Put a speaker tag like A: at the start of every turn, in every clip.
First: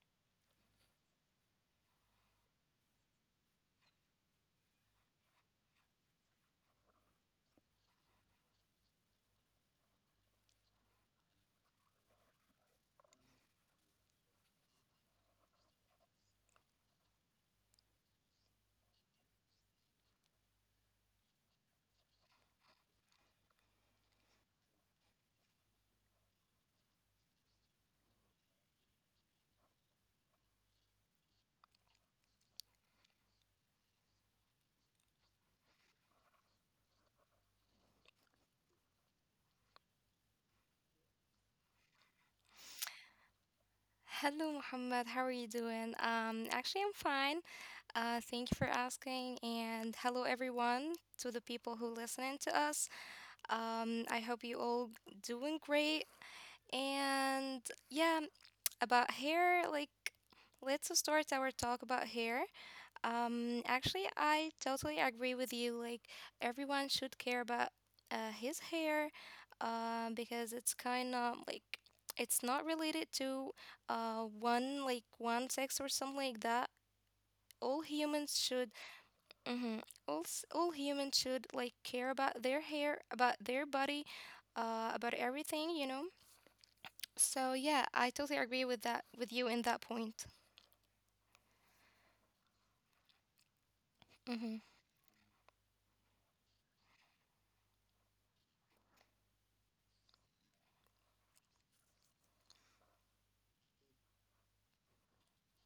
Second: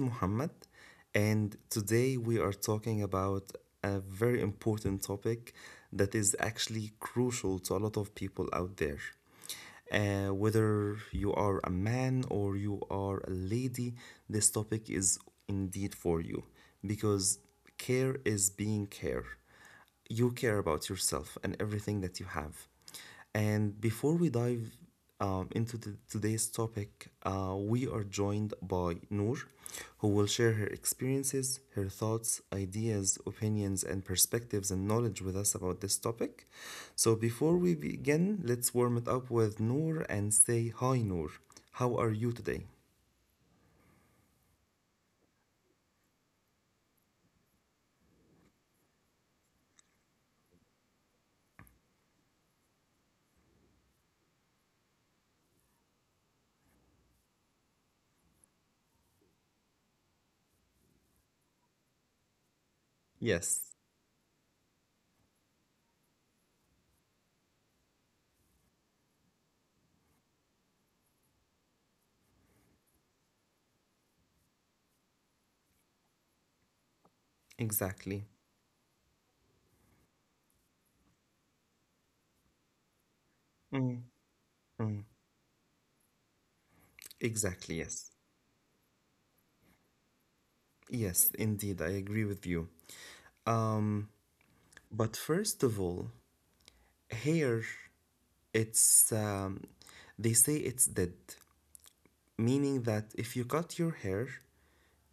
A: Muhammad, and today we are talking about a very important topic that is actually crucial to a lot of people out there. Whether you are a man or you are a lady, this topic is indeed for you because care is being care. You care about yourself and everything that you have. And before we dive into today's topic, we are joined by Noor, who will share her experiences, her thoughts, ideas, opinions, and perspectives and knowledge with us about this topic. So before we begin, let's warm it up with Noor and say, Hi, Noor. How are you today?
B: Hello, Muhammad. How are you doing? Actually, I'm fine. Thank you for asking. And hello, everyone, to the people who listening to us. I hope you all doing great. And yeah, about hair, like, let's start our talk about hair. Actually,
A: Yes,
B: I totally agree with you. Like, everyone should care about his hair, because it's kind of like it's not related to one like one sex or something like that. All humans should.
A: exactly.
B: Mm-hmm. All humans should, like, care about their hair, about their body,
A: Mm.
B: about everything. So yeah, I
A: Exactly,
B: totally agree
A: yes.
B: with that with you in that point.
A: Yes, indeed, I agree with you.
B: Mm-hmm.
A: Um. But first of all, here it's they say it's dead, meaning that if you cut your hair,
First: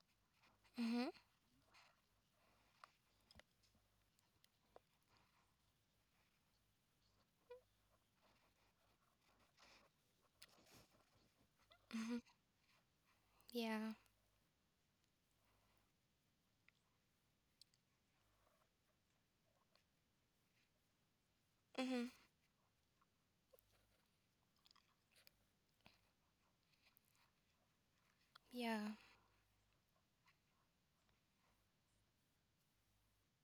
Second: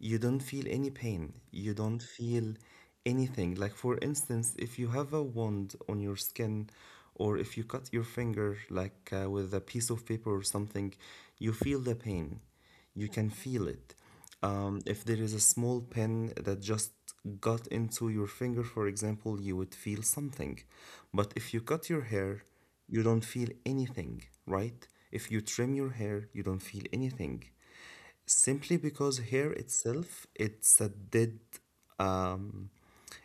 A: you don't feel any
B: Mm-hmm.
A: pain, you don't feel anything. Like, for instance, if you have a wound on your skin, or if you cut your finger, like with a piece of paper or something, you feel the
B: Mm-hmm.
A: pain. You can feel
B: Yeah.
A: it. If there is a small pin that just got into your finger, for example, you would feel something. But if you cut
B: Mm-hmm.
A: your hair, you don't feel anything, right? If you trim your hair, you don't feel anything
B: Yeah.
A: simply because hair itself it's a dead um,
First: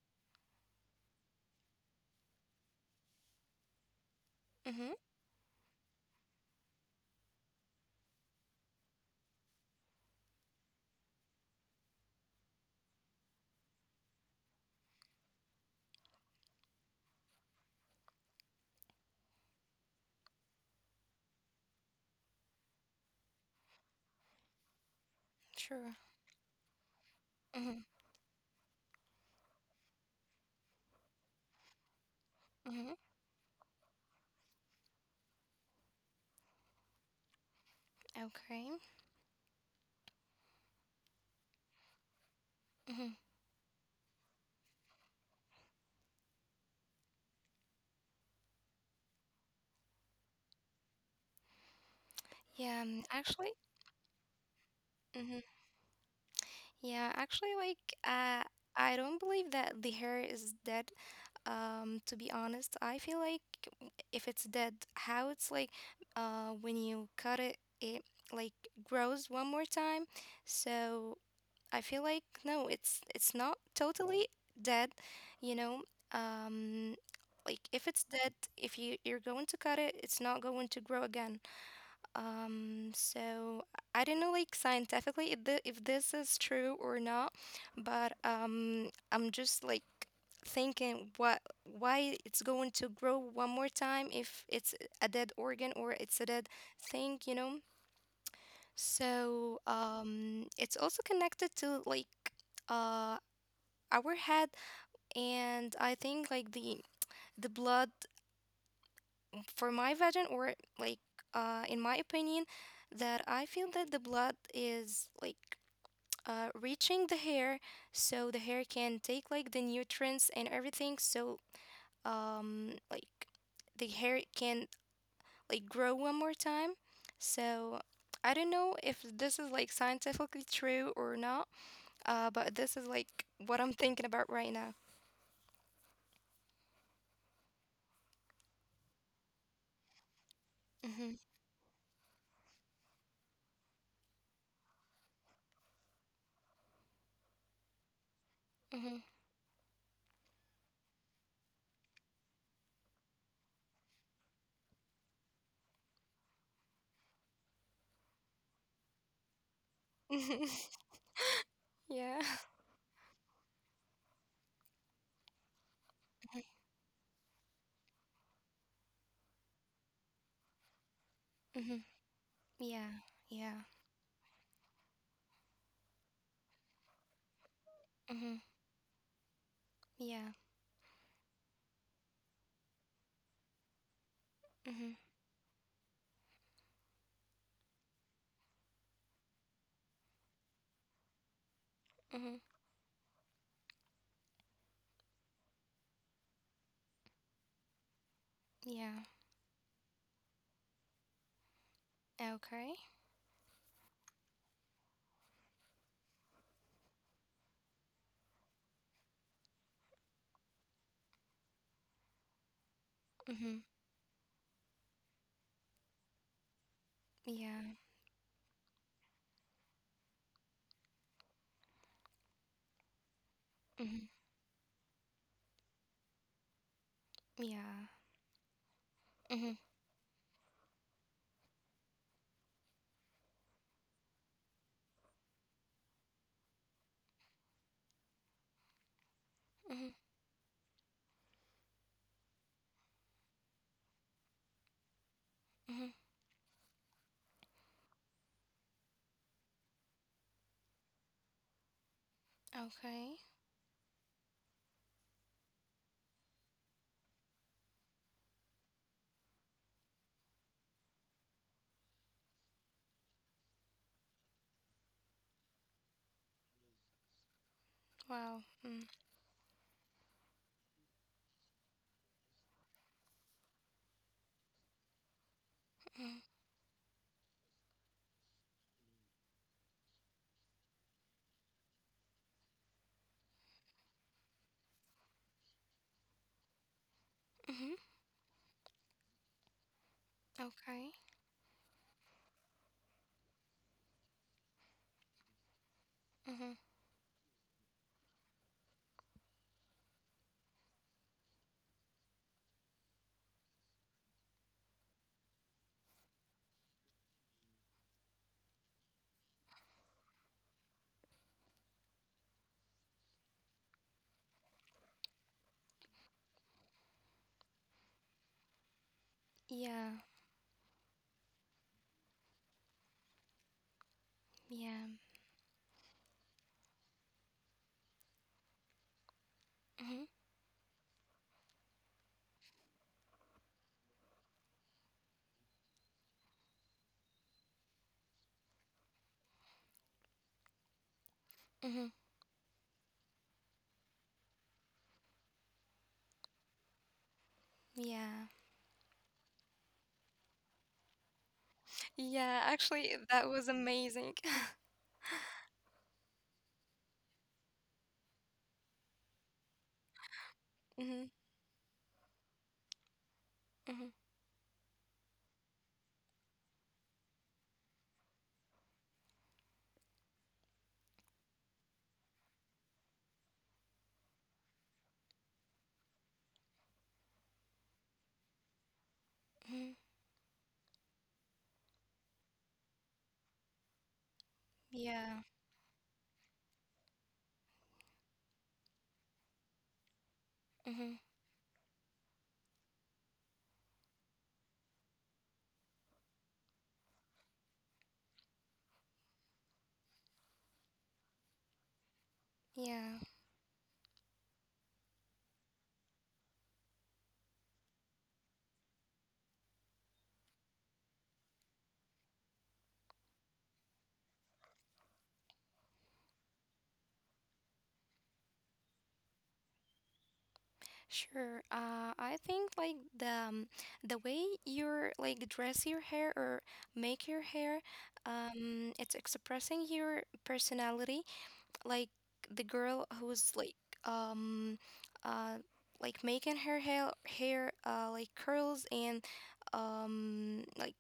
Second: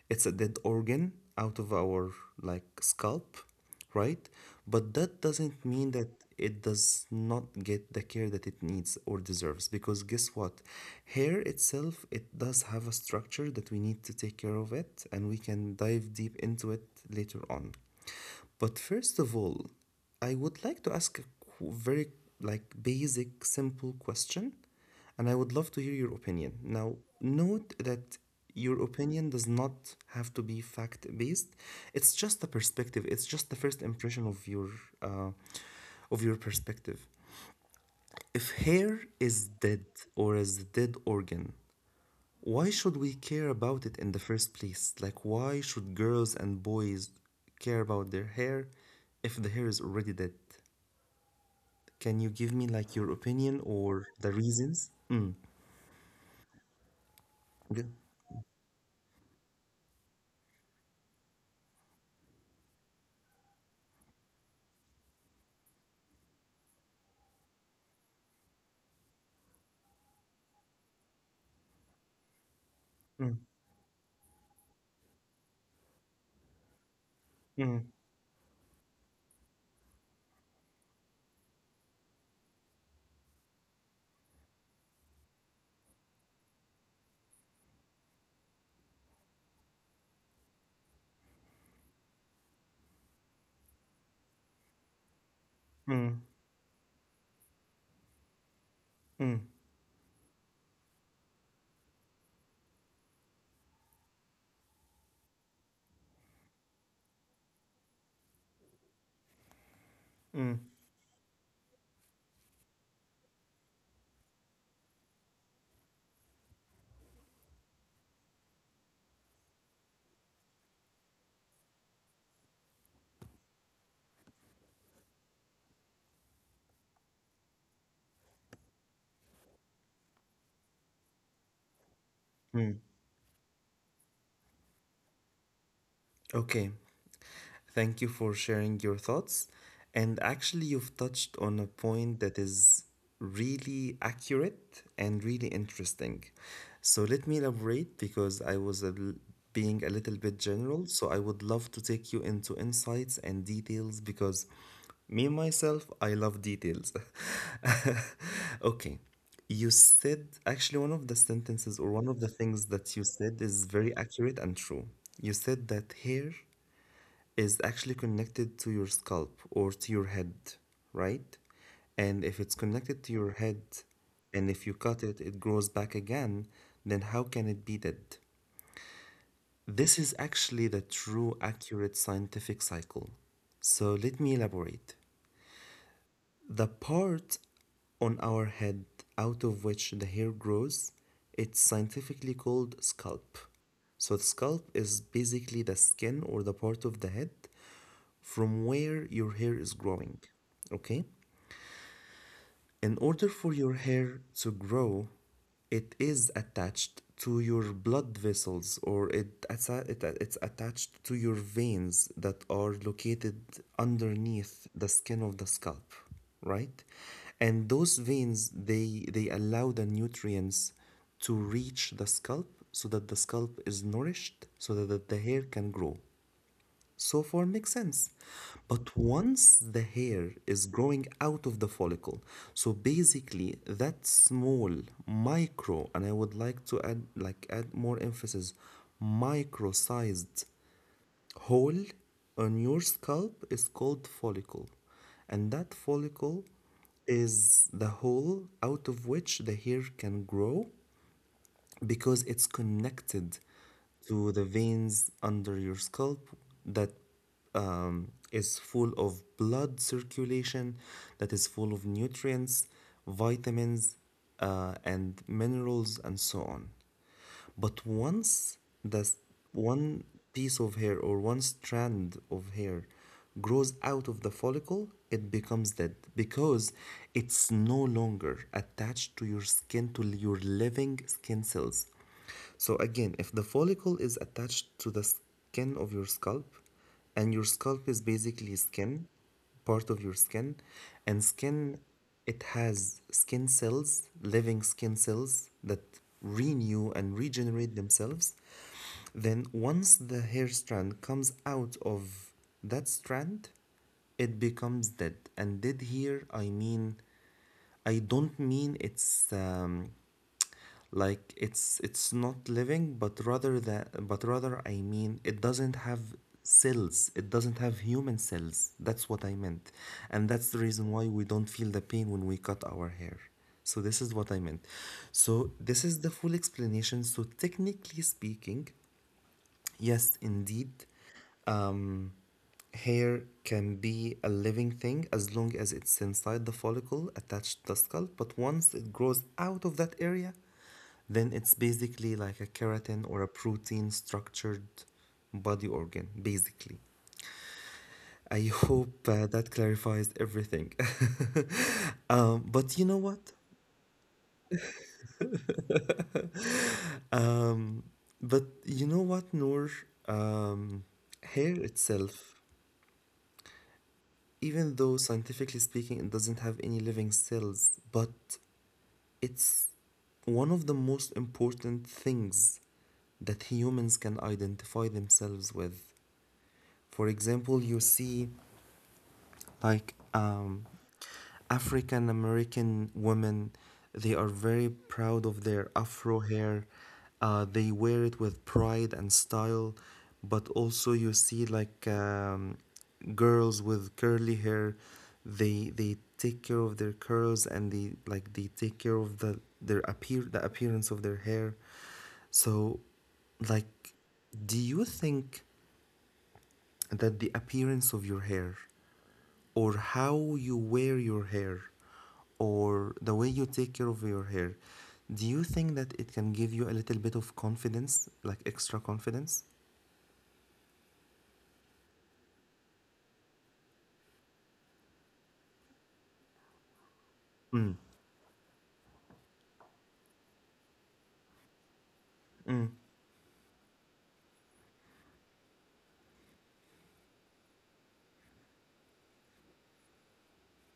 A: organ out of our like scalp, right?
B: Mm-hmm.
A: But that doesn't mean that it does not get the care that it needs or deserves, because guess what, hair itself it does have a structure that we need to take care of, it and we can dive deep into it later on. But first of all, I would like to ask very like basic simple question, and I would love to
B: True.
A: hear your opinion. Now, note
B: Mhm.
A: that your opinion does not have to be fact based. It's just a
B: Mhm.
A: perspective. It's just the first impression of uh, your perspective. If
B: Okay.
A: hair is dead or is a dead organ, why
B: Mhm.
A: should we care about it in the first place? Like, why should girls and boys care about their hair if the hair is already dead? Can you give
B: Yeah.
A: me like your
B: Actually.
A: opinion or the reasons?
B: Mhm.
A: Mm.
B: Yeah. Actually, like,
A: Good.
B: uh, I don't believe that the hair is dead. To be honest, I feel like if it's dead, how it's like, when you cut it, it like grows one more time. So I feel like no, it's not totally dead. You know. Um, like if it's dead, if you're going to cut it, it's not going to grow again. So I don't know, like scientifically, if this is true or not, but I'm just like thinking what why it's going to grow one more time if it's a dead organ or it's a dead
A: Mm,
B: thing, you know? So
A: mm,
B: it's also connected to like uh our head, and I think like the blood for my version or like
A: mm.
B: in my opinion that I feel that the blood is like reaching the hair so the hair can take like the nutrients and everything so like the hair can like grow one more time so I don't know if this is like scientifically true or not but this is like what I'm thinking about right now.
A: Okay. Thank you for sharing your thoughts. And actually,
B: Mm-hmm.
A: you've touched on a point that is really accurate and really interesting. So, let me elaborate because I was being a little bit general. So, I would love to take you into insights and details, because me, myself, I love details. Okay. You said,
B: Mm-hmm.
A: actually, one of the sentences
B: Yeah.
A: or one of the things that you said is very accurate and true. You said that hair is actually connected to your scalp or to your head, right?
B: Mhm.
A: And if it's
B: Yeah.
A: connected to
B: Yeah.
A: your head and if you cut it, it grows back again, then how can it be dead?
B: Mhm. Yeah.
A: This is actually the true, accurate scientific cycle. So let me
B: Mhm.
A: elaborate. The part on our head out of which the hair grows, it's
B: Mhm.
A: scientifically called scalp. So the scalp is basically the skin or the part of the head from
B: Yeah.
A: where your hair is growing. Okay?
B: Okay.
A: In order for your hair to grow, it is attached to your blood vessels, or it, assa- it it's attached to your veins that are
B: Mhm.
A: located underneath the skin of the scalp, right?
B: Yeah.
A: And those veins, they allow the nutrients to reach the scalp so that the scalp is
B: Mhm.
A: nourished so that the hair can grow. So far
B: Yeah.
A: makes sense. But
B: Mhm.
A: once the hair is growing out of the follicle, so basically that small micro, and I would like to add, like, add more emphasis,
B: Mhm.
A: micro-sized hole on your scalp is called follicle. And that
B: Mhm.
A: follicle is the hole out of which the hair can grow because it's
B: Okay.
A: connected to the veins under your scalp that is full of blood circulation, that is full of nutrients, vitamins, and minerals, and so on. But
B: Wow.
A: once
B: Mm.
A: the one piece of hair or one strand of hair grows out of the follicle, it becomes dead
B: Mhm.
A: because it's no longer attached to your skin, to your living skin cells. So again, if the follicle is attached to the skin of your scalp, and your
B: Mhm.
A: scalp is basically skin, part of your skin,
B: Okay.
A: and skin, it has skin cells, living skin cells that
B: Mhm.
A: renew and regenerate themselves. Then once the hair strand comes out of that strand, it becomes dead. And dead here, I mean I don't mean it's like it's not living, but rather I mean it doesn't have cells. It doesn't have human cells. That's what I meant,
B: Yeah.
A: and that's the reason why we don't feel the pain when we cut our hair. So this is what I meant.
B: Yeah.
A: So this is the full explanation. So technically speaking,
B: Mhm.
A: yes, indeed. Um, Hair can be a living thing as long as it's inside the follicle attached to the skull, but once it grows out of that area, then it's
B: Mhm.
A: basically like a keratin or a protein structured body organ, basically.
B: Yeah.
A: I hope that clarifies everything.
B: Yeah.
A: But you
B: Actually,
A: know
B: that
A: what?
B: was amazing.
A: But you know what, Noor? Um,
B: Mhm.
A: Hair itself,
B: Mhm.
A: even though scientifically speaking it doesn't have any living cells, but it's one of the most important things that humans can identify themselves with. For example, you see
B: Mhm.
A: like African American women, they are very
B: Yeah.
A: proud of their afro hair. They wear it with pride and style, but
B: Mhm.
A: also you see like girls with curly hair, they take care of their curls, and they take care of the appearance of their hair. So,
B: Yeah.
A: like, do you think that the appearance of your hair or how you wear your hair or the way you take care of your hair, do you think that it can give you a little bit of confidence, like extra confidence?
B: Sure. I think like the way you're like dress your hair or make your hair,
A: Mm,
B: it's expressing your personality. Like the
A: mm,
B: girl who's um, uh, like making her hair like curls and like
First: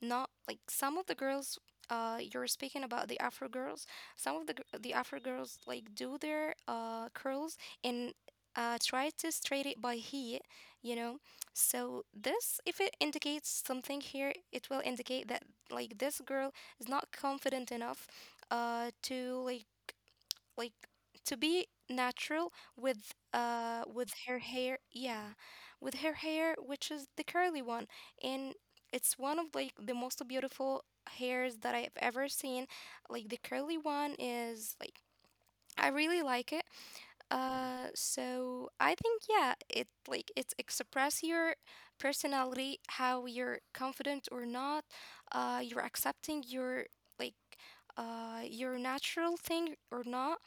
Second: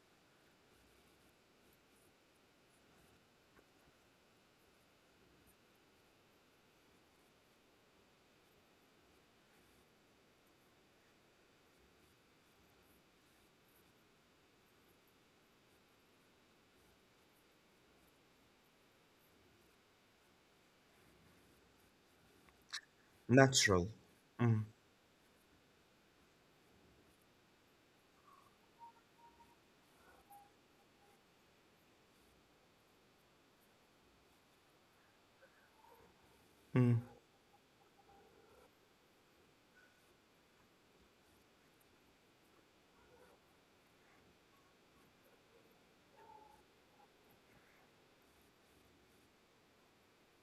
B: not like some of the girls. You're speaking about the Afro girls. Some of the Afro girls like do their curls and try to straight it by heat. You know, so this if it indicates something here, it will indicate that like this girl is not confident enough, to like to be natural
A: natural.
B: with her
A: Mm,
B: hair. Yeah, with her hair, which is the curly one, and it's one of like the most beautiful hairs that I've ever seen. Like the curly one is like I really like it.
A: mm,
B: So I think, yeah, it like it express your personality, how you're confident or not. You're accepting like your natural thing or not.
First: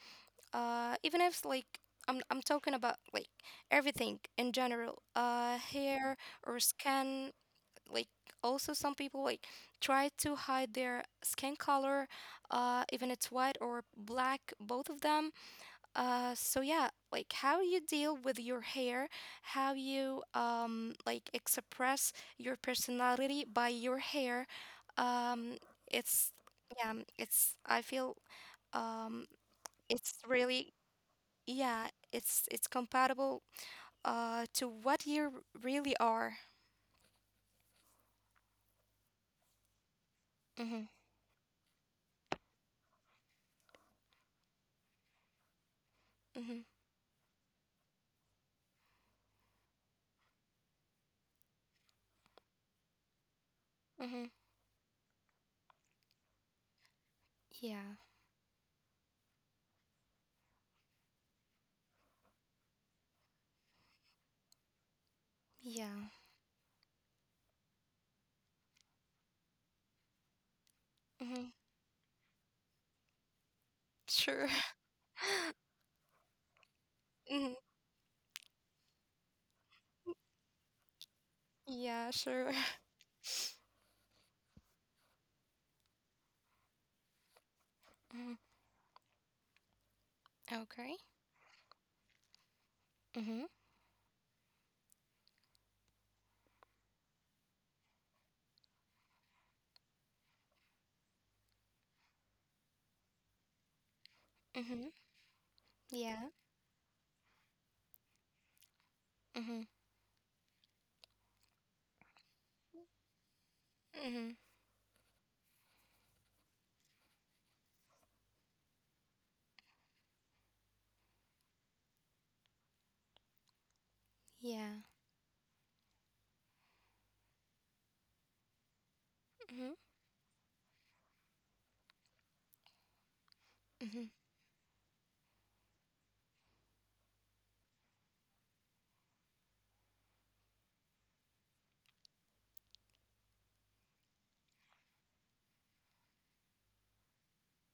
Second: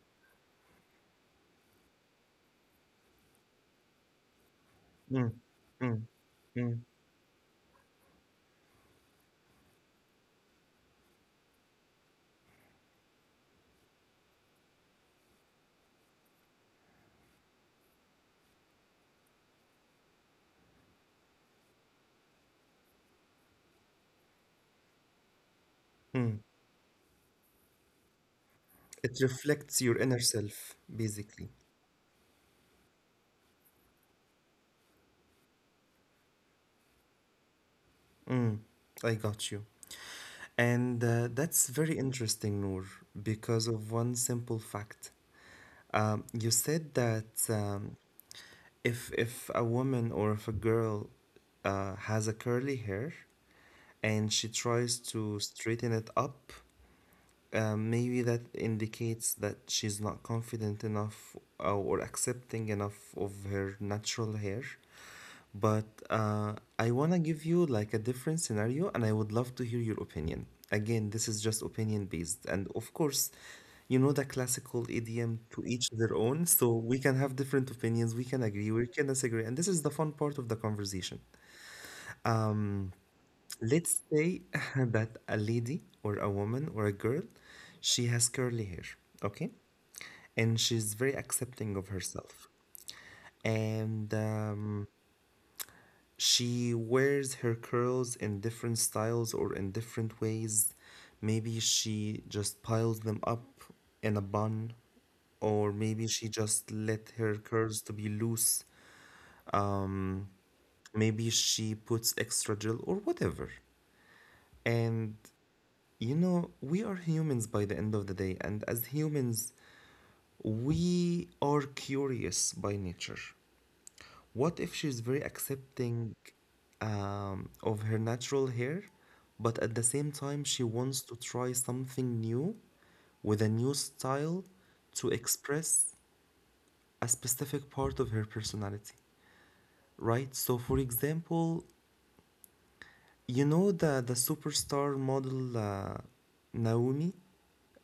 B: Even if like I'm talking about like everything in general,
A: mm, mm,
B: hair or
A: mm,
B: skin. Like also some people like try to hide their skin color, even it's white or black, both of them. So yeah, like how you deal with your hair, how you like express your personality by your hair. um it's,
A: mm.
B: yeah, it's I feel
A: It
B: um
A: reflects your
B: it's
A: inner
B: really,
A: self, basically.
B: yeah, it's compatible to what you really are.
A: Mm, I got you.
B: Mhm.
A: And that's very interesting, Noor, because of one simple fact. You
B: Mhm.
A: said that if a woman or if a girl has a curly hair and
B: Mhm.
A: she tries to straighten it up,
B: Yeah.
A: maybe that indicates that she's not confident enough or accepting enough of her natural hair. But
B: Yeah.
A: I want to give you like a different scenario, and I would love to hear your opinion. Again, this is
B: Mhm.
A: just opinion based. And of course, you know the
B: Sure.
A: classical idiom to each their own. So we can have
B: Mhm.
A: different opinions, we can agree, we can disagree. And this is the fun part of the conversation.
B: Yeah, sure.
A: Um, let's say that a lady or a woman or a girl, she has
B: Mhm.
A: curly hair, okay? And she's
B: Okay.
A: very accepting of herself,
B: Mhm.
A: and she wears her curls in different styles or in different ways. Maybe she just piles them up in a bun,
B: Mhm.
A: or maybe she
B: Yeah.
A: just let her curls to be loose.
B: Mhm.
A: Um, Maybe she puts extra gel or whatever.
B: Mhm.
A: And you know, we are humans by the end of the day, and as humans, we are curious by nature. What if
B: Yeah.
A: she's very accepting of her natural hair, but at the
B: Mhm.
A: same time, she wants to try something new with a new
B: Mhm.
A: style to express a specific part of her personality, right? So, for example, you know the superstar model Naomi?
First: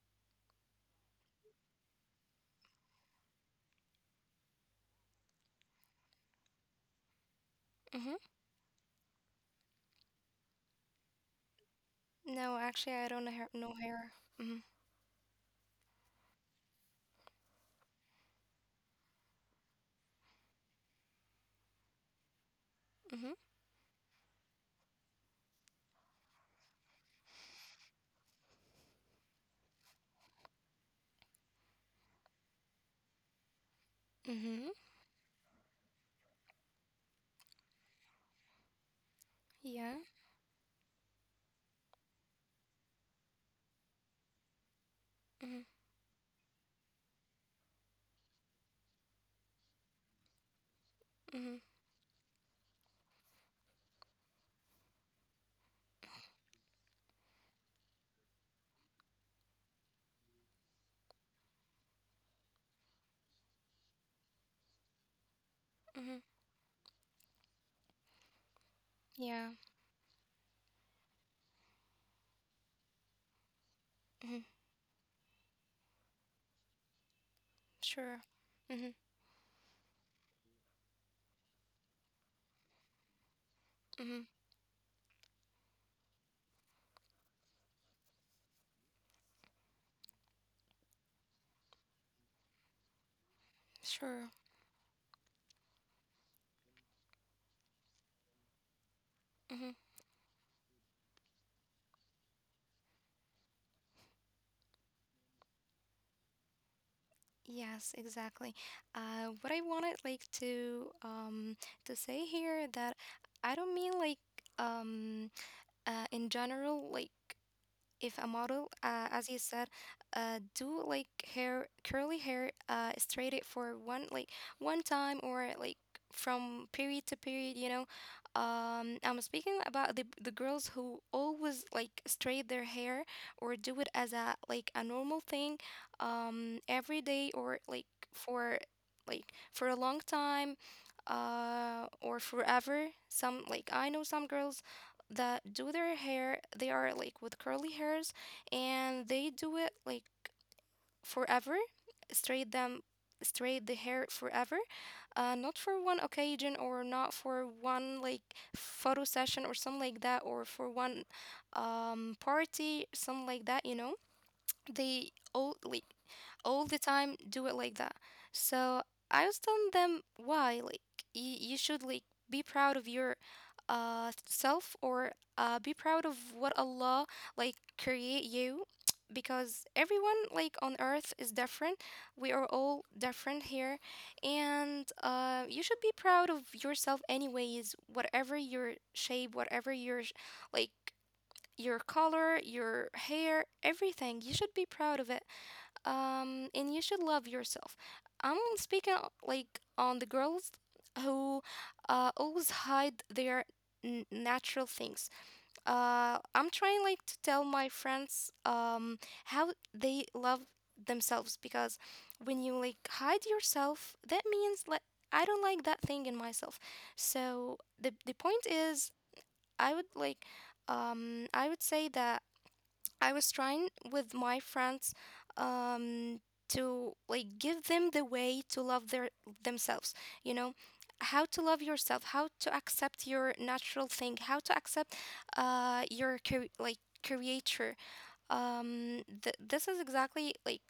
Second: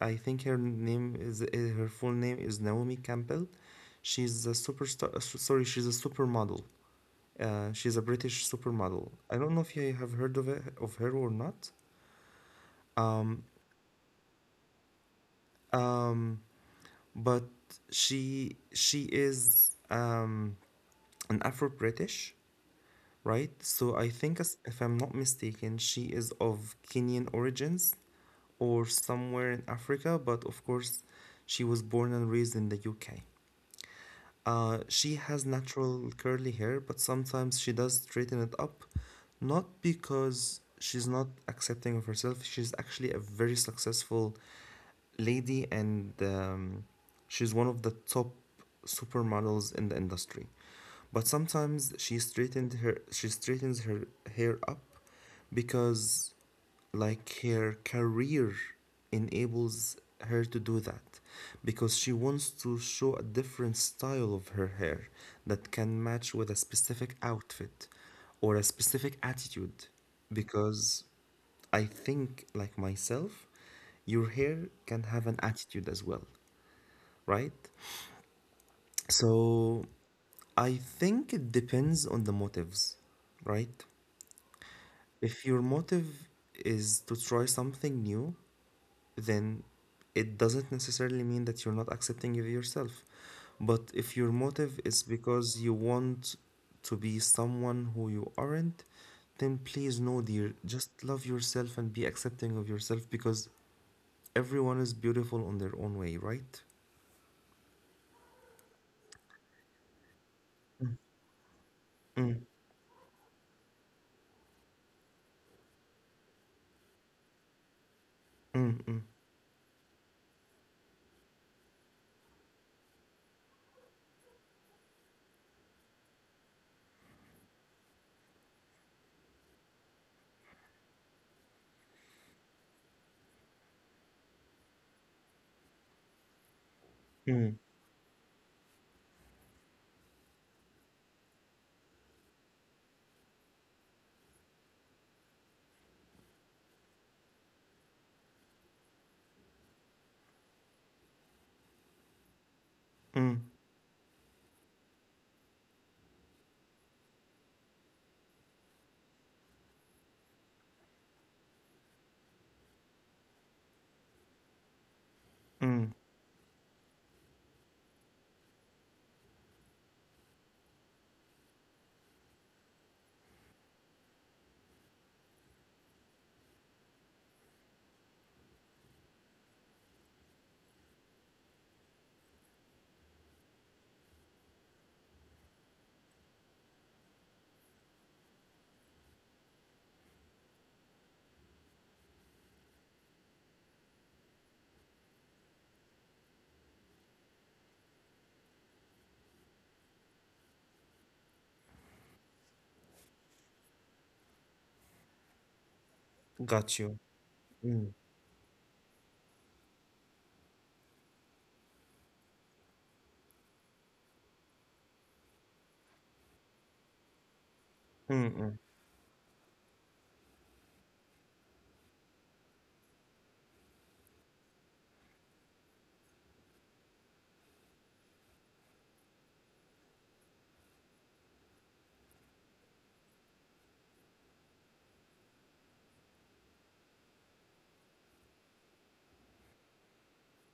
A: I think her full name is Naomi Campbell. She's a superstar. Sorry, she's a supermodel. She's a
B: Mhm.
A: British supermodel. I don't know if you have heard of it, of her or not.
B: No, actually I don't
A: Um,
B: have no hair. Mhm.
A: um, but she is an Afro British,
B: Mhm.
A: right? So I think, if I'm not mistaken, she is of Kenyan origins or somewhere in Africa. But of course, she was born and raised in the UK.
B: Mhm.
A: She has natural curly hair, but sometimes she does straighten it up, not
B: Yeah.
A: because she's not accepting of herself. She's actually a very successful lady,
B: Mhm.
A: and she's one of the top supermodels in the industry. But
B: Mhm.
A: sometimes she straightens her hair up because like her career enables her to do that, because she wants to show a different style of her hair that can
B: Mhm.
A: match with a specific outfit or a specific
B: Yeah.
A: attitude, because I think, like myself, your
B: Mhm.
A: hair can have an attitude as well, right?
B: Sure. Mhm.
A: So I think it depends on the motives, right?
B: Mhm.
A: If your motive is to try something new, then it doesn't necessarily mean that you're not accepting of yourself. But if
B: Sure.
A: your motive is because you want to be someone who you aren't, then
B: Mhm.
A: please, no, dear, just love yourself and be accepting of yourself because everyone is beautiful on their own way, right?
B: Yes, exactly. What I wanted like to say
A: Mm,
B: here that I don't mean like um in general like if a model,
A: mm, mm,
B: as you said, do like hair curly hair, straight it for one like one time or like from period to period. I'm speaking about the girls who always like straight their hair or do it as a like a normal thing, every day or
A: mm,
B: like for like a long time, or forever. Some like I know some girls that do their hair. They are like with curly hairs and they do it like forever, straight them,
A: mm,
B: straight the hair forever. Not for one occasion or not for one like photo session or something like that or for one party, something like that. They all like
A: mm.
B: all the time do it like that. So I was telling them why, like you should like be proud of your self or be proud of what Allah like create you because everyone like on earth is different. We are all different here and you should be proud of yourself anyways, whatever your shape, whatever like your color, your hair, everything. You should be proud of it, and you should love yourself. I'm speaking like on the girls who always hide their natural things. I'm trying
A: Got
B: like to
A: you.
B: tell my
A: Mm,
B: friends, how they love themselves because when you like hide yourself, that means like I don't like that thing in myself. So the
A: mm,
B: point
A: mm,
B: is, I would like I would say that I was trying with my friends, um, to like give them the way to love their themselves. You know, how to love yourself, how to accept your natural thing, how to accept, your like creator. This is exactly like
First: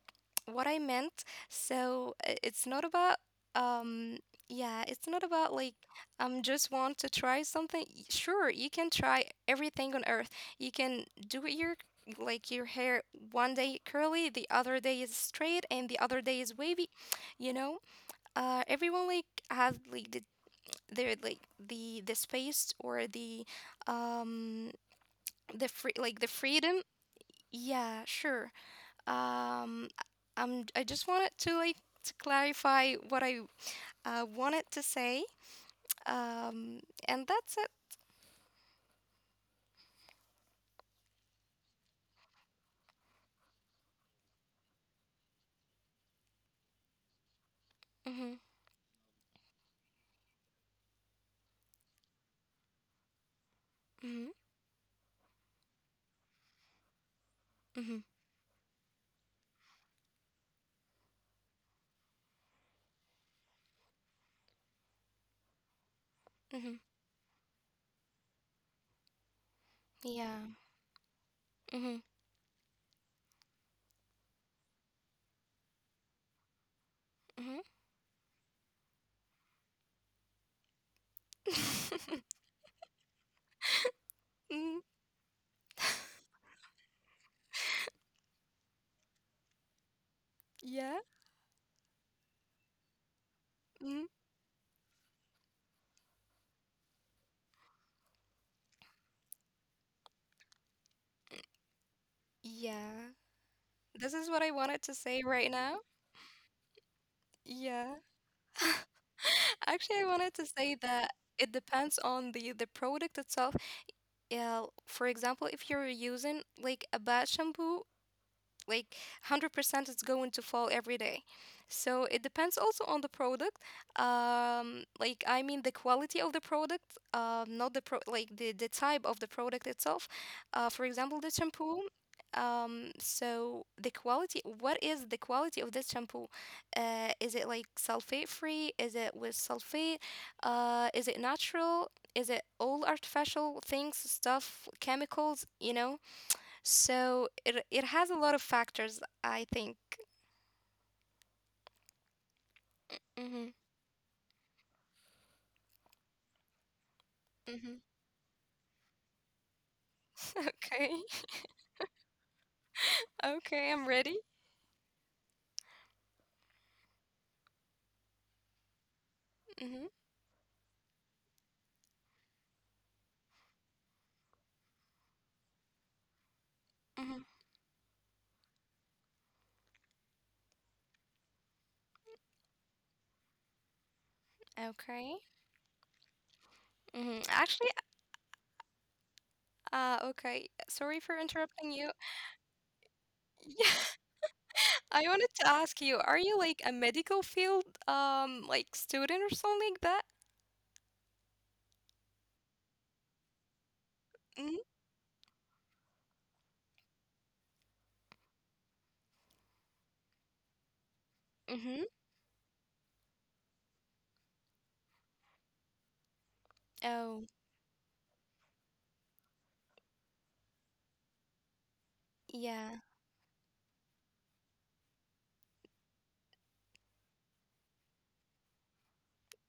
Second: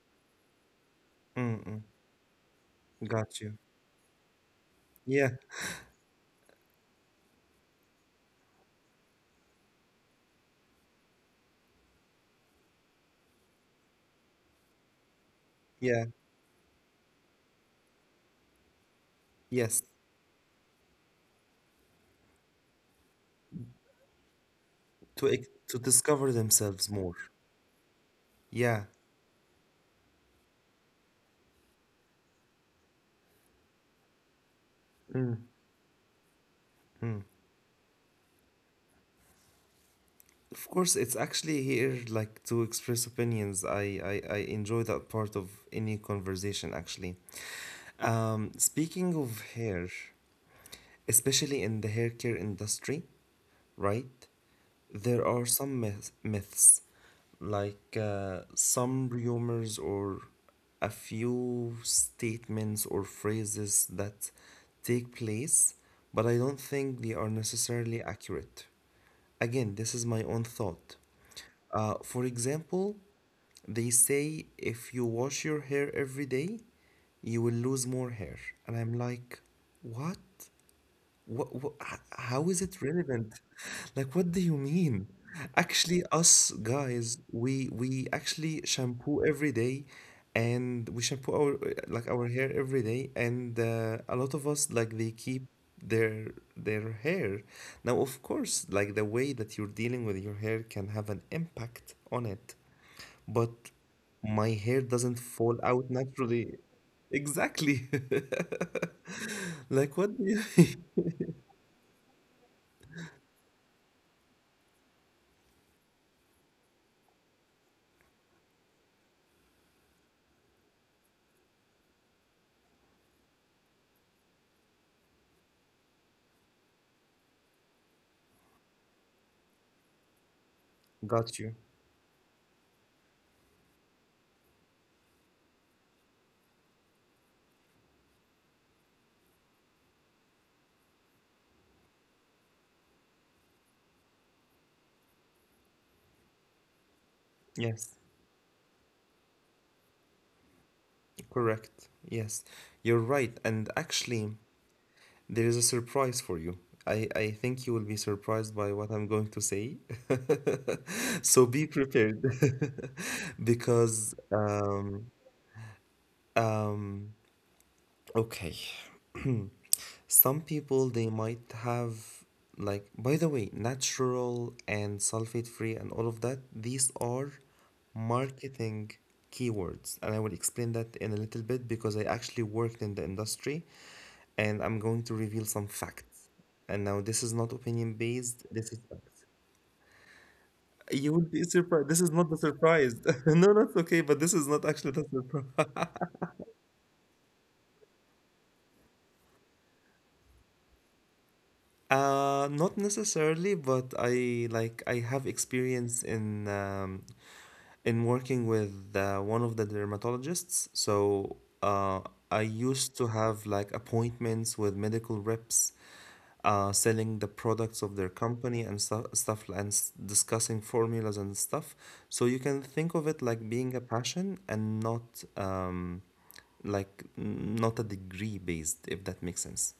B: what I meant.
A: mm, mm.
B: So it's not about
A: Got you.
B: um
A: Yeah,
B: like just want to try something. Sure, you can try everything on earth. You can do your hair one day curly, the other day is straight, and the
A: yeah,
B: other day is wavy. You know, everyone like has
A: yes.
B: like the their like the space or um
A: To ex-
B: the
A: to
B: free like the
A: discover
B: freedom.
A: themselves more.
B: Yeah, sure.
A: Yeah.
B: Um, I just wanted to clarify what I wanted to say.
A: Mm,
B: Um, and
A: mm.
B: that's it.
A: Of course, it's actually here like to express opinions. I enjoy that part of any conversation actually.
B: Mhm.
A: Speaking of hair, especially in the hair care industry, right?
B: Mhm.
A: There are some myths like
B: Mhm.
A: some rumors or a few statements or phrases that take place, but I don't
B: Mhm.
A: think they are necessarily accurate. Again, this is my own
B: Yeah.
A: thought.
B: Mhm.
A: For example, they say if you wash your hair every day, you will
B: Mhm.
A: lose more hair. And I'm like, what? What, what, how is it relevant? Like, what do you
B: Mm,
A: mean? Actually, us guys, we actually shampoo every day, and we
B: yeah.
A: shampoo our like our hair every day, and
B: Mm,
A: a lot of us like they keep their their hair. Now, of course, like the way that you're dealing with your hair can have an impact on it,
B: yeah.
A: but
B: This is what I
A: my
B: wanted
A: hair
B: to say
A: doesn't
B: right
A: fall
B: now.
A: out naturally. Exactly.
B: Yeah.
A: Like,
B: Actually, I
A: what do you?
B: wanted to say that it depends on the product itself. Yeah, for example, if you're using like a bad shampoo, like 100% it's going to fall every day. So it depends also on the product, like I mean the quality of the product, not the pro like the type of the product itself, for
A: Got
B: example the
A: you.
B: shampoo. So the quality, what is the quality of this shampoo, is it like sulfate free, is it with sulfate, is it natural, is it all artificial things, stuff, chemicals, so it
A: Yes.
B: it has a lot of factors, I think.
A: Correct. Yes, you're right. And
B: Mhm.
A: actually, there is a surprise for you. I think you will be
B: Mhm.
A: surprised by what I'm going to say. So
B: Okay.
A: be prepared
B: Okay,
A: because
B: I'm ready.
A: um, okay.
B: Mhm.
A: Some people they might have like by the way, natural and sulfate free and all of that, these
B: Mhm.
A: are marketing keywords. And I will explain that in a little bit because I actually worked in the industry and I'm going to
B: Okay.
A: reveal some facts. And now this is
B: Mhm.
A: not
B: Actually,
A: opinion based, this is facts.
B: okay.
A: You will
B: Sorry
A: be
B: for
A: surprised. This
B: interrupting
A: is
B: you.
A: not the surprise. No, that's okay, but
B: Yeah,
A: this is not actually the
B: I wanted
A: surprise.
B: to ask you, are you like a medical field, like student or something like that?
A: Not necessarily, but I like
B: Mhm.
A: I have experience in working with one of the dermatologists. So uh,
B: Mhm.
A: I used to have like appointments with medical reps, selling the
B: Oh,
A: products of their company and stuff, discussing formulas and stuff. So you can think of
B: yeah.
A: it like being a passion and not like not a degree based, if that makes sense.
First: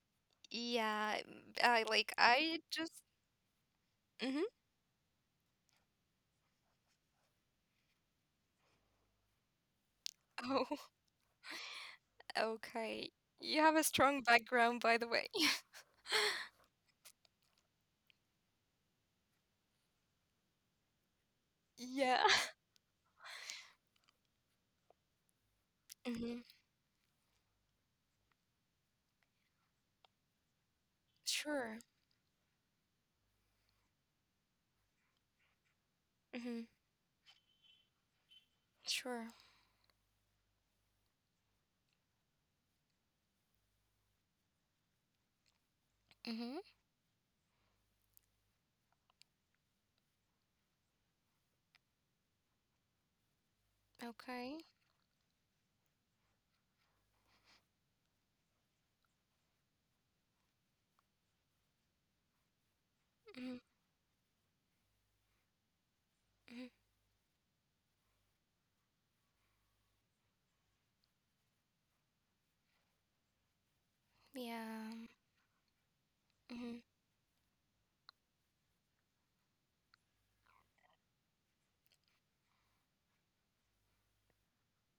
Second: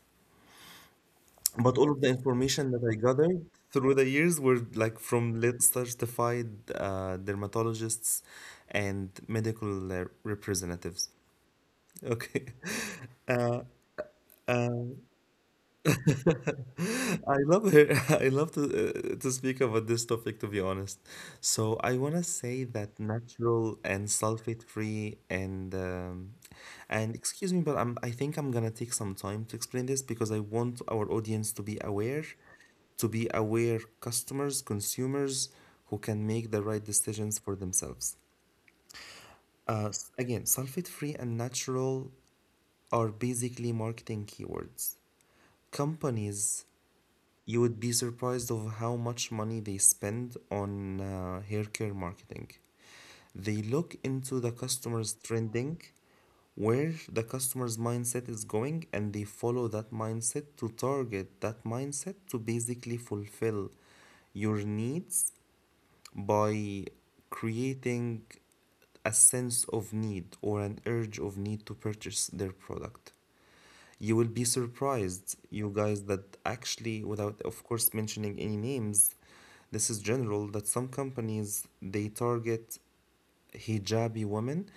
B: Yeah.
A: But
B: I
A: all of the
B: like I
A: information that
B: just.
A: I gathered through the years
B: Mhm.
A: were like from certified dermatologists and medical
B: Oh,
A: representatives. Okay.
B: okay.
A: Uh,
B: You have a strong
A: uh,
B: background, by the way.
A: I love it. I love to speak about this topic, to be honest. So I want to
B: Yeah.
A: say that natural and sulfate-free
B: Mhm.
A: and excuse me, but I think I'm gonna take some time to explain this because I want our audience
B: Sure.
A: to be aware customers, consumers who can
B: Mm-hmm.
A: make the right decisions for themselves.
B: Sure.
A: Again, sulfate-free and natural are basically marketing keywords.
B: Mm-hmm.
A: Companies, you would be surprised of how much money they spend on hair care marketing. They look into
B: Okay.
A: the customer's trending, where the customer's mindset is going, and they follow that mindset to target that mindset to basically
B: Mm-hmm.
A: fulfill your needs
B: Hmm.
A: by creating a sense of need or an urge of need to purchase their product. You will be
B: Yeah.
A: surprised, you guys, that
B: Mm-hmm.
A: actually, without of course mentioning any names, this is general that some companies they target hijabi women.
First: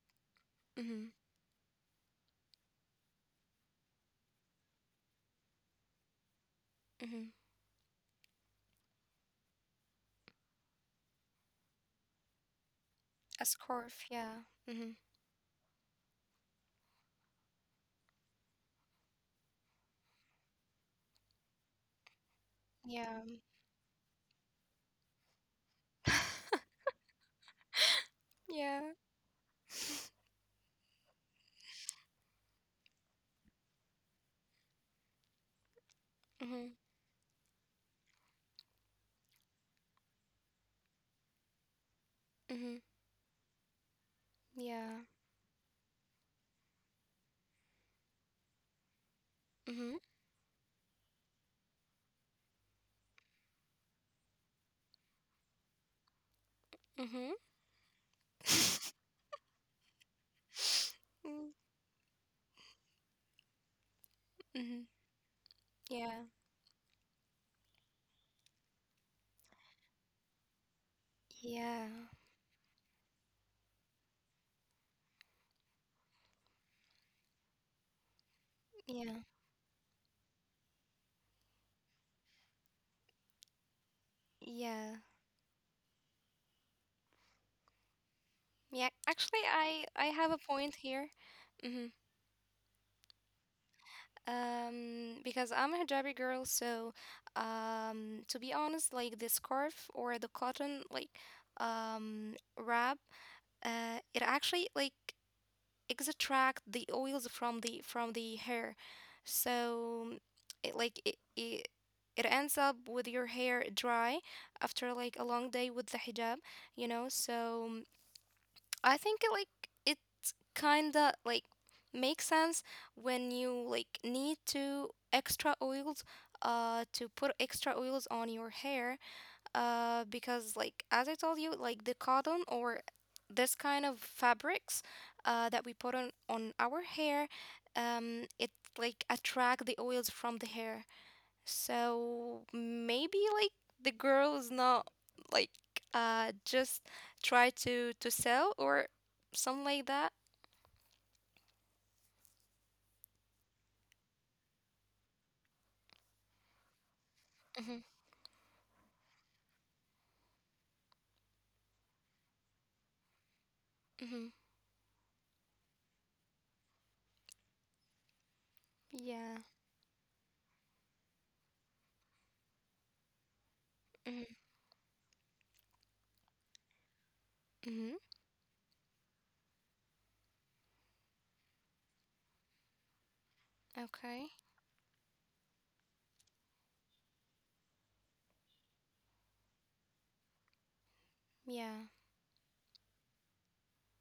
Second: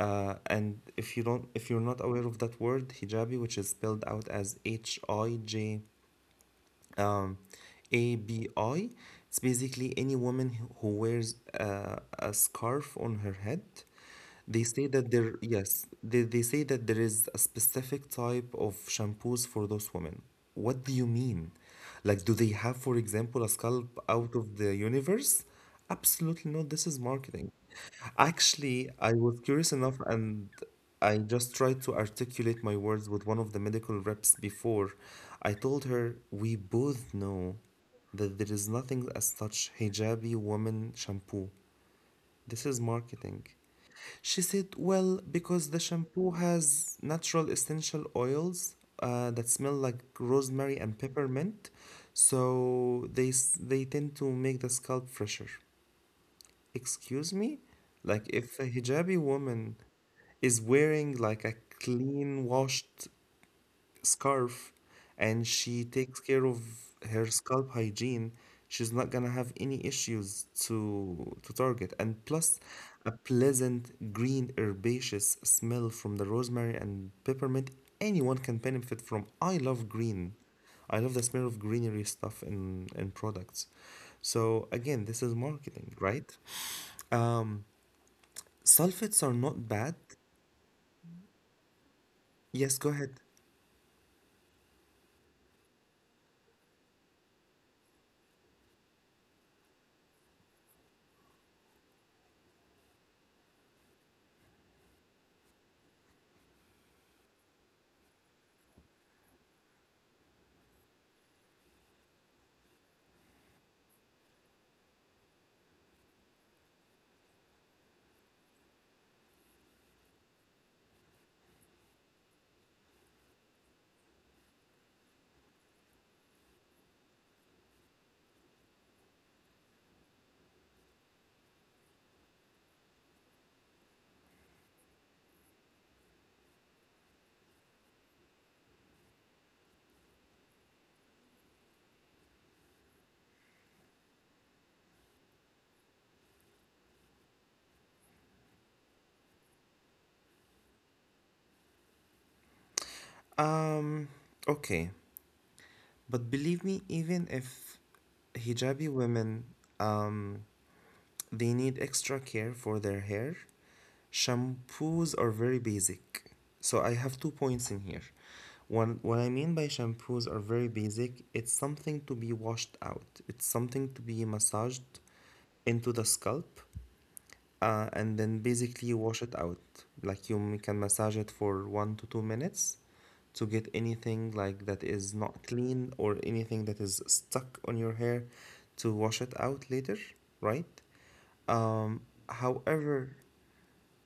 A: And
B: Mm-hmm.
A: if you don't, if you're not aware of that word, hijabi, which is spelled out as HIJ
B: Mm-hmm.
A: um, ABI. It's basically any woman who wears a scarf on
B: A
A: her head.
B: scarf. Yeah.
A: They
B: Mm-hmm.
A: say that there, yes, they say that there is a specific type of shampoos for those women. What do you mean? Like, do they have, for
B: Yeah.
A: example, a scalp out of the universe? Absolutely not. This is marketing.
B: Yeah.
A: Actually, I was curious enough and I just tried to articulate my words with one of the medical reps before. I told her we
B: Mm-hmm.
A: both know that there is nothing as such hijabi woman shampoo.
B: Mm-hmm.
A: This is marketing. She said,
B: Yeah.
A: well, because the shampoo has natural essential oils that smell
B: Mm-hmm.
A: like rosemary and peppermint, so they tend to make the scalp fresher.
B: Mm-hmm.
A: Excuse me? Like if a hijabi woman is wearing like a clean washed
B: Mm-hmm.
A: scarf and she
B: Yeah.
A: takes care of her scalp hygiene, she's not gonna have any issues to
B: Yeah.
A: target. And plus a pleasant green herbaceous smell from the rosemary and peppermint. Anyone can benefit
B: Yeah.
A: from. I love green. I love the smell of greenery stuff in products. So
B: Yeah.
A: again, this is marketing, right? Um,
B: Yeah.
A: Sulfates
B: Actually,
A: are not
B: I
A: bad.
B: have a point here. Mm-hmm.
A: Yes, go ahead.
B: Because I'm a hijabi girl, so to be honest, like the scarf or the cotton like wrap, it actually like extract the oils from the hair, so it like it ends up with your hair dry after like a long day with the hijab. So I think it like kinda like makes sense when you like need to extra oils to put extra oils on your hair because like as I told you like the cotton or this kind of fabrics that we put on our hair, it like attract the oils from the hair, so maybe like the girl is not like just try to sell or something like that.
A: Um, okay. But believe me, even if
B: Mm-hmm.
A: hijabi women, um, they need extra care for their hair,
B: Mhm.
A: shampoos are very basic. So I have two points in here. One, what I
B: Yeah.
A: mean by shampoos are very basic, it's something to be washed out. It's something to be
B: Mhm.
A: massaged into the scalp,
B: Mhm.
A: and then basically you wash it out. Like you can massage it for 1 to 2 minutes, to get anything
B: Okay.
A: like that is not clean or anything that is stuck on your hair to wash it out later, right?
B: Yeah.
A: Um, However,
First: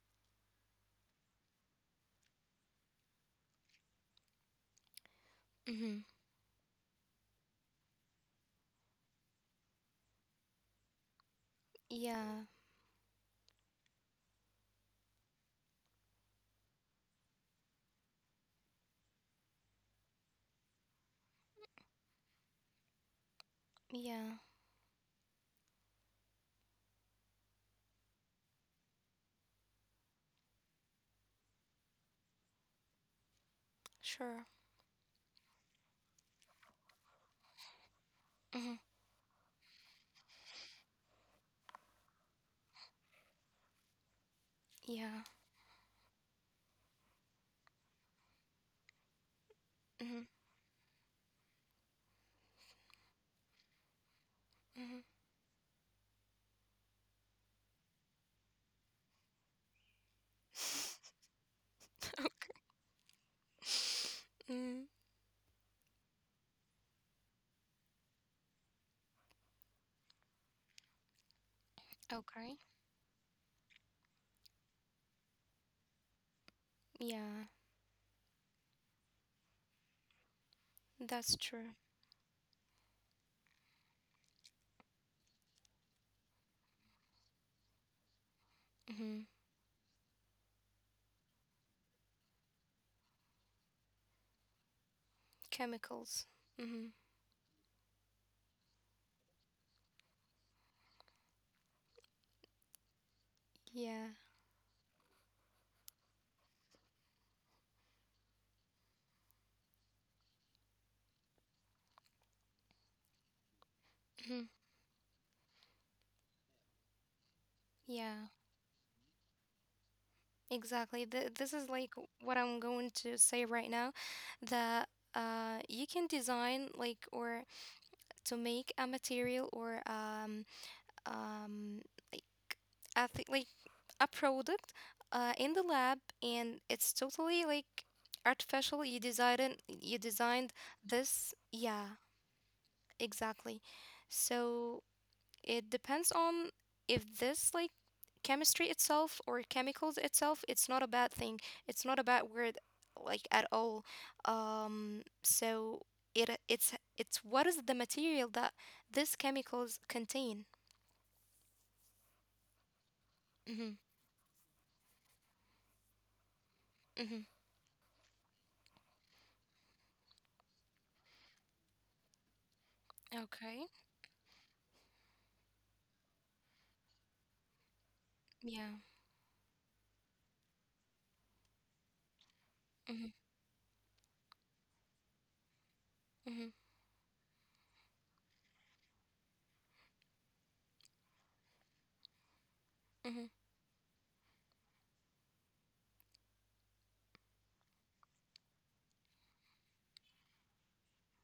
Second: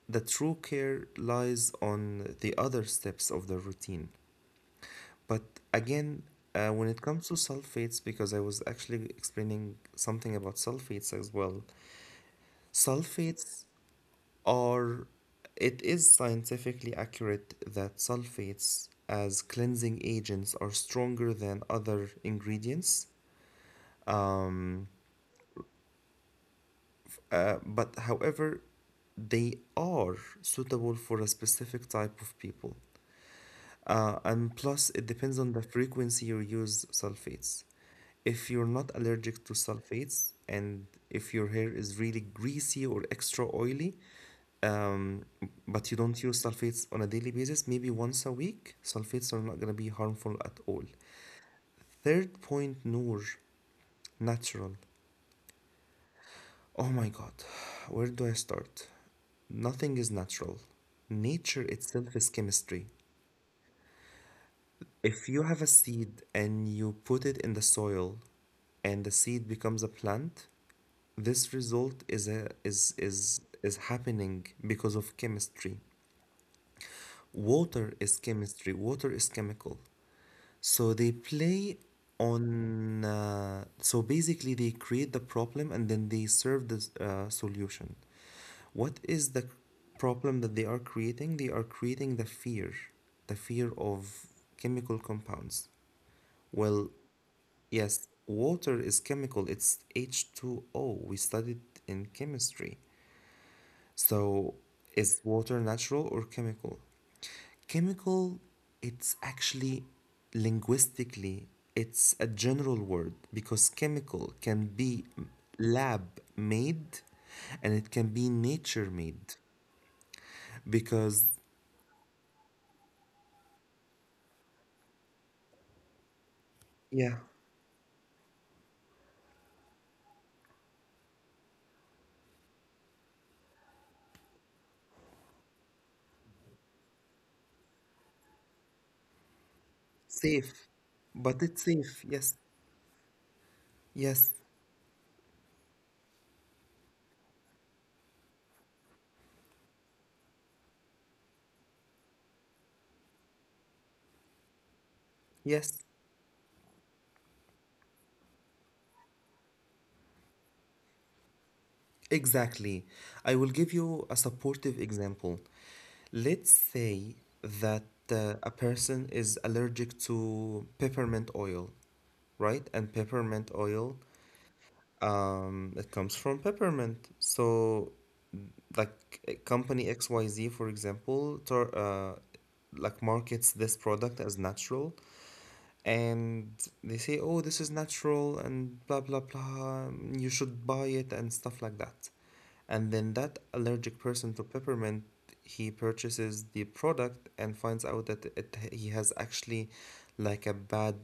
A: the true care lies on the other steps of the routine. But
B: Mhm.
A: again, when it comes to sulfates, because I was actually explaining something about sulfates as well,
B: Yeah.
A: sulfates Or It is scientifically accurate that sulfates as cleansing agents are stronger than other ingredients.
B: Yeah.
A: Um, but however, they are suitable for a specific type of people.
B: Sure.
A: And plus, it depends on the frequency you use sulfates. If
B: Mhm.
A: you're not allergic to sulfates and if your hair is really greasy or extra oily,
B: Yeah.
A: um, but you don't use sulfates on a daily basis, maybe once a week, sulfates are not gonna be
B: Mhm.
A: harmful at all. Third point, Noor, natural.
B: Mhm.
A: Oh my God, where do I start? Nothing is natural. Nature itself is
B: Okay.
A: chemistry.
B: Mm.
A: If you have a seed and you put it in the soil and the seed becomes a plant, this result is
B: Okay.
A: a, is is happening because of chemistry.
B: Yeah.
A: Water is chemistry. Water is chemical. So they
B: That's true.
A: play on. So basically, they create the problem and then they serve the solution. What
B: Mhm.
A: is the problem that they are creating? They are creating the fear of chemical compounds.
B: Chemicals. Mhm.
A: Well, yes, water is chemical, it's H2O. We studied in chemistry.
B: Yeah.
A: So, is water natural or chemical? Chemical, it's actually linguistically, it's a general word because chemical
B: Mhm.
A: can be lab made and it can be
B: Yeah.
A: nature made
B: Exactly.
A: because,
B: This is like what I'm going to say right now, that you can design
A: yeah,
B: like or to make a material or um, like I think like a product, in the lab, and it's totally like artificial. You designed you
A: safe,
B: designed
A: but
B: this,
A: it's safe.
B: yeah,
A: Yes,
B: exactly.
A: yes,
B: So it depends on if this like chemistry itself or chemicals itself. It's not a bad thing. It's not a bad word like at all. Um,
A: yes.
B: so it it's it's what is the material that these chemicals contain.
A: Exactly. I will give
B: Mm-hmm.
A: you a supportive example. Let's say
B: Mm-hmm.
A: that a person is allergic to peppermint oil, right? And peppermint
B: Okay.
A: oil, it comes from peppermint. So,
B: Yeah.
A: like company XYZ, for example, like
B: Mhm.
A: markets this product as natural,
B: Mhm.
A: and they say, oh, this is natural and blah, blah, blah, you should buy it and stuff like that. And then
B: Mhm.
A: that allergic person to peppermint, he purchases the product and finds out that it, he has actually like a bad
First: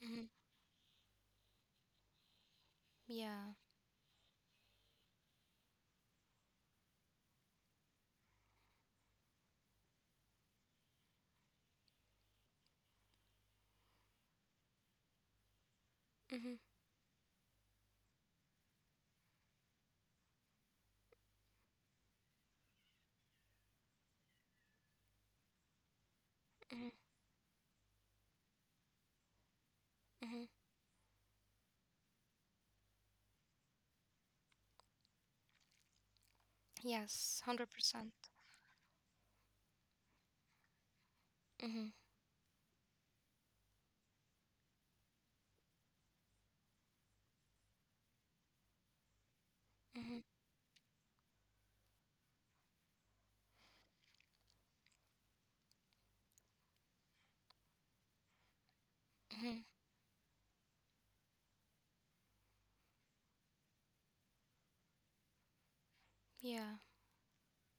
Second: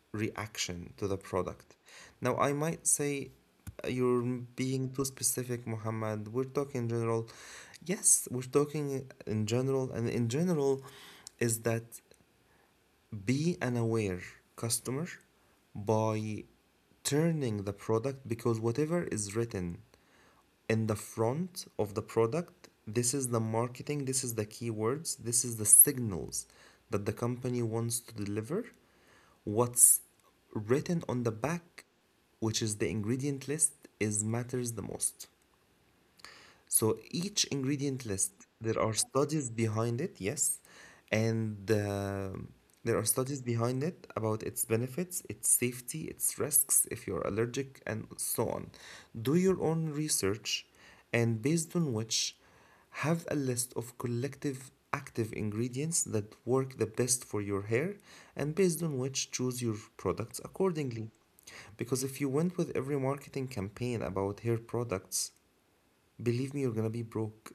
B: Mhm.
A: reaction to the product. Now, I might say
B: Yeah.
A: you're being too specific, Muhammad. We're talking general. Yes, we're talking in general, and in general is that be an aware customer
B: Mhm.
A: by turning the product, because whatever is written in the front of the product, this is the marketing, this is the keywords, this is the signals
B: Mhm.
A: that the company wants to deliver. What's
B: Mhm.
A: written on the back, which is the ingredient list, is matters the most. So
B: Yes. Hundred
A: each
B: percent.
A: ingredient list, there are studies behind it, yes,
B: Mhm.
A: and there are studies behind it about its benefits, its safety, its risks if you're allergic, and so on. Do your own
B: Mhm.
A: research, and based on which, have a list of collective active ingredients that work the best for your hair, and based on which,
B: Mhm.
A: choose your products accordingly. Because if you went with every marketing campaign about hair products,
B: Yeah.
A: believe me, you're gonna be broke.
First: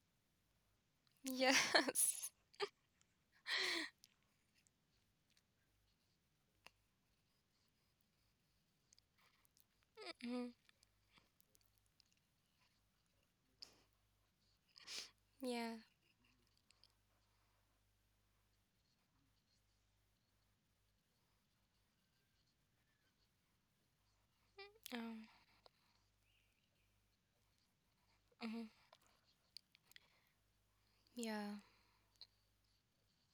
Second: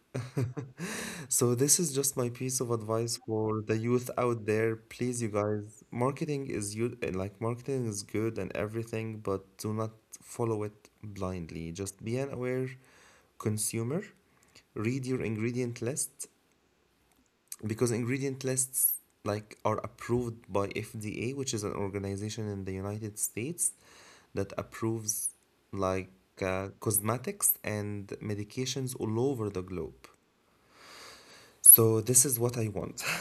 A: So, this is just my
B: Yes.
A: piece of advice for the youth out there. Please, you guys, marketing is you like marketing is good and everything, but do not
B: Mhm.
A: follow it blindly. Just be an aware consumer. Read your
B: Yeah.
A: ingredient list because ingredient lists like are approved by FDA, which is an organization in the United States that
B: Oh.
A: approves like cosmetics and
B: Mhm.
A: medications all over the globe.
B: Yeah.
A: So this is what I want.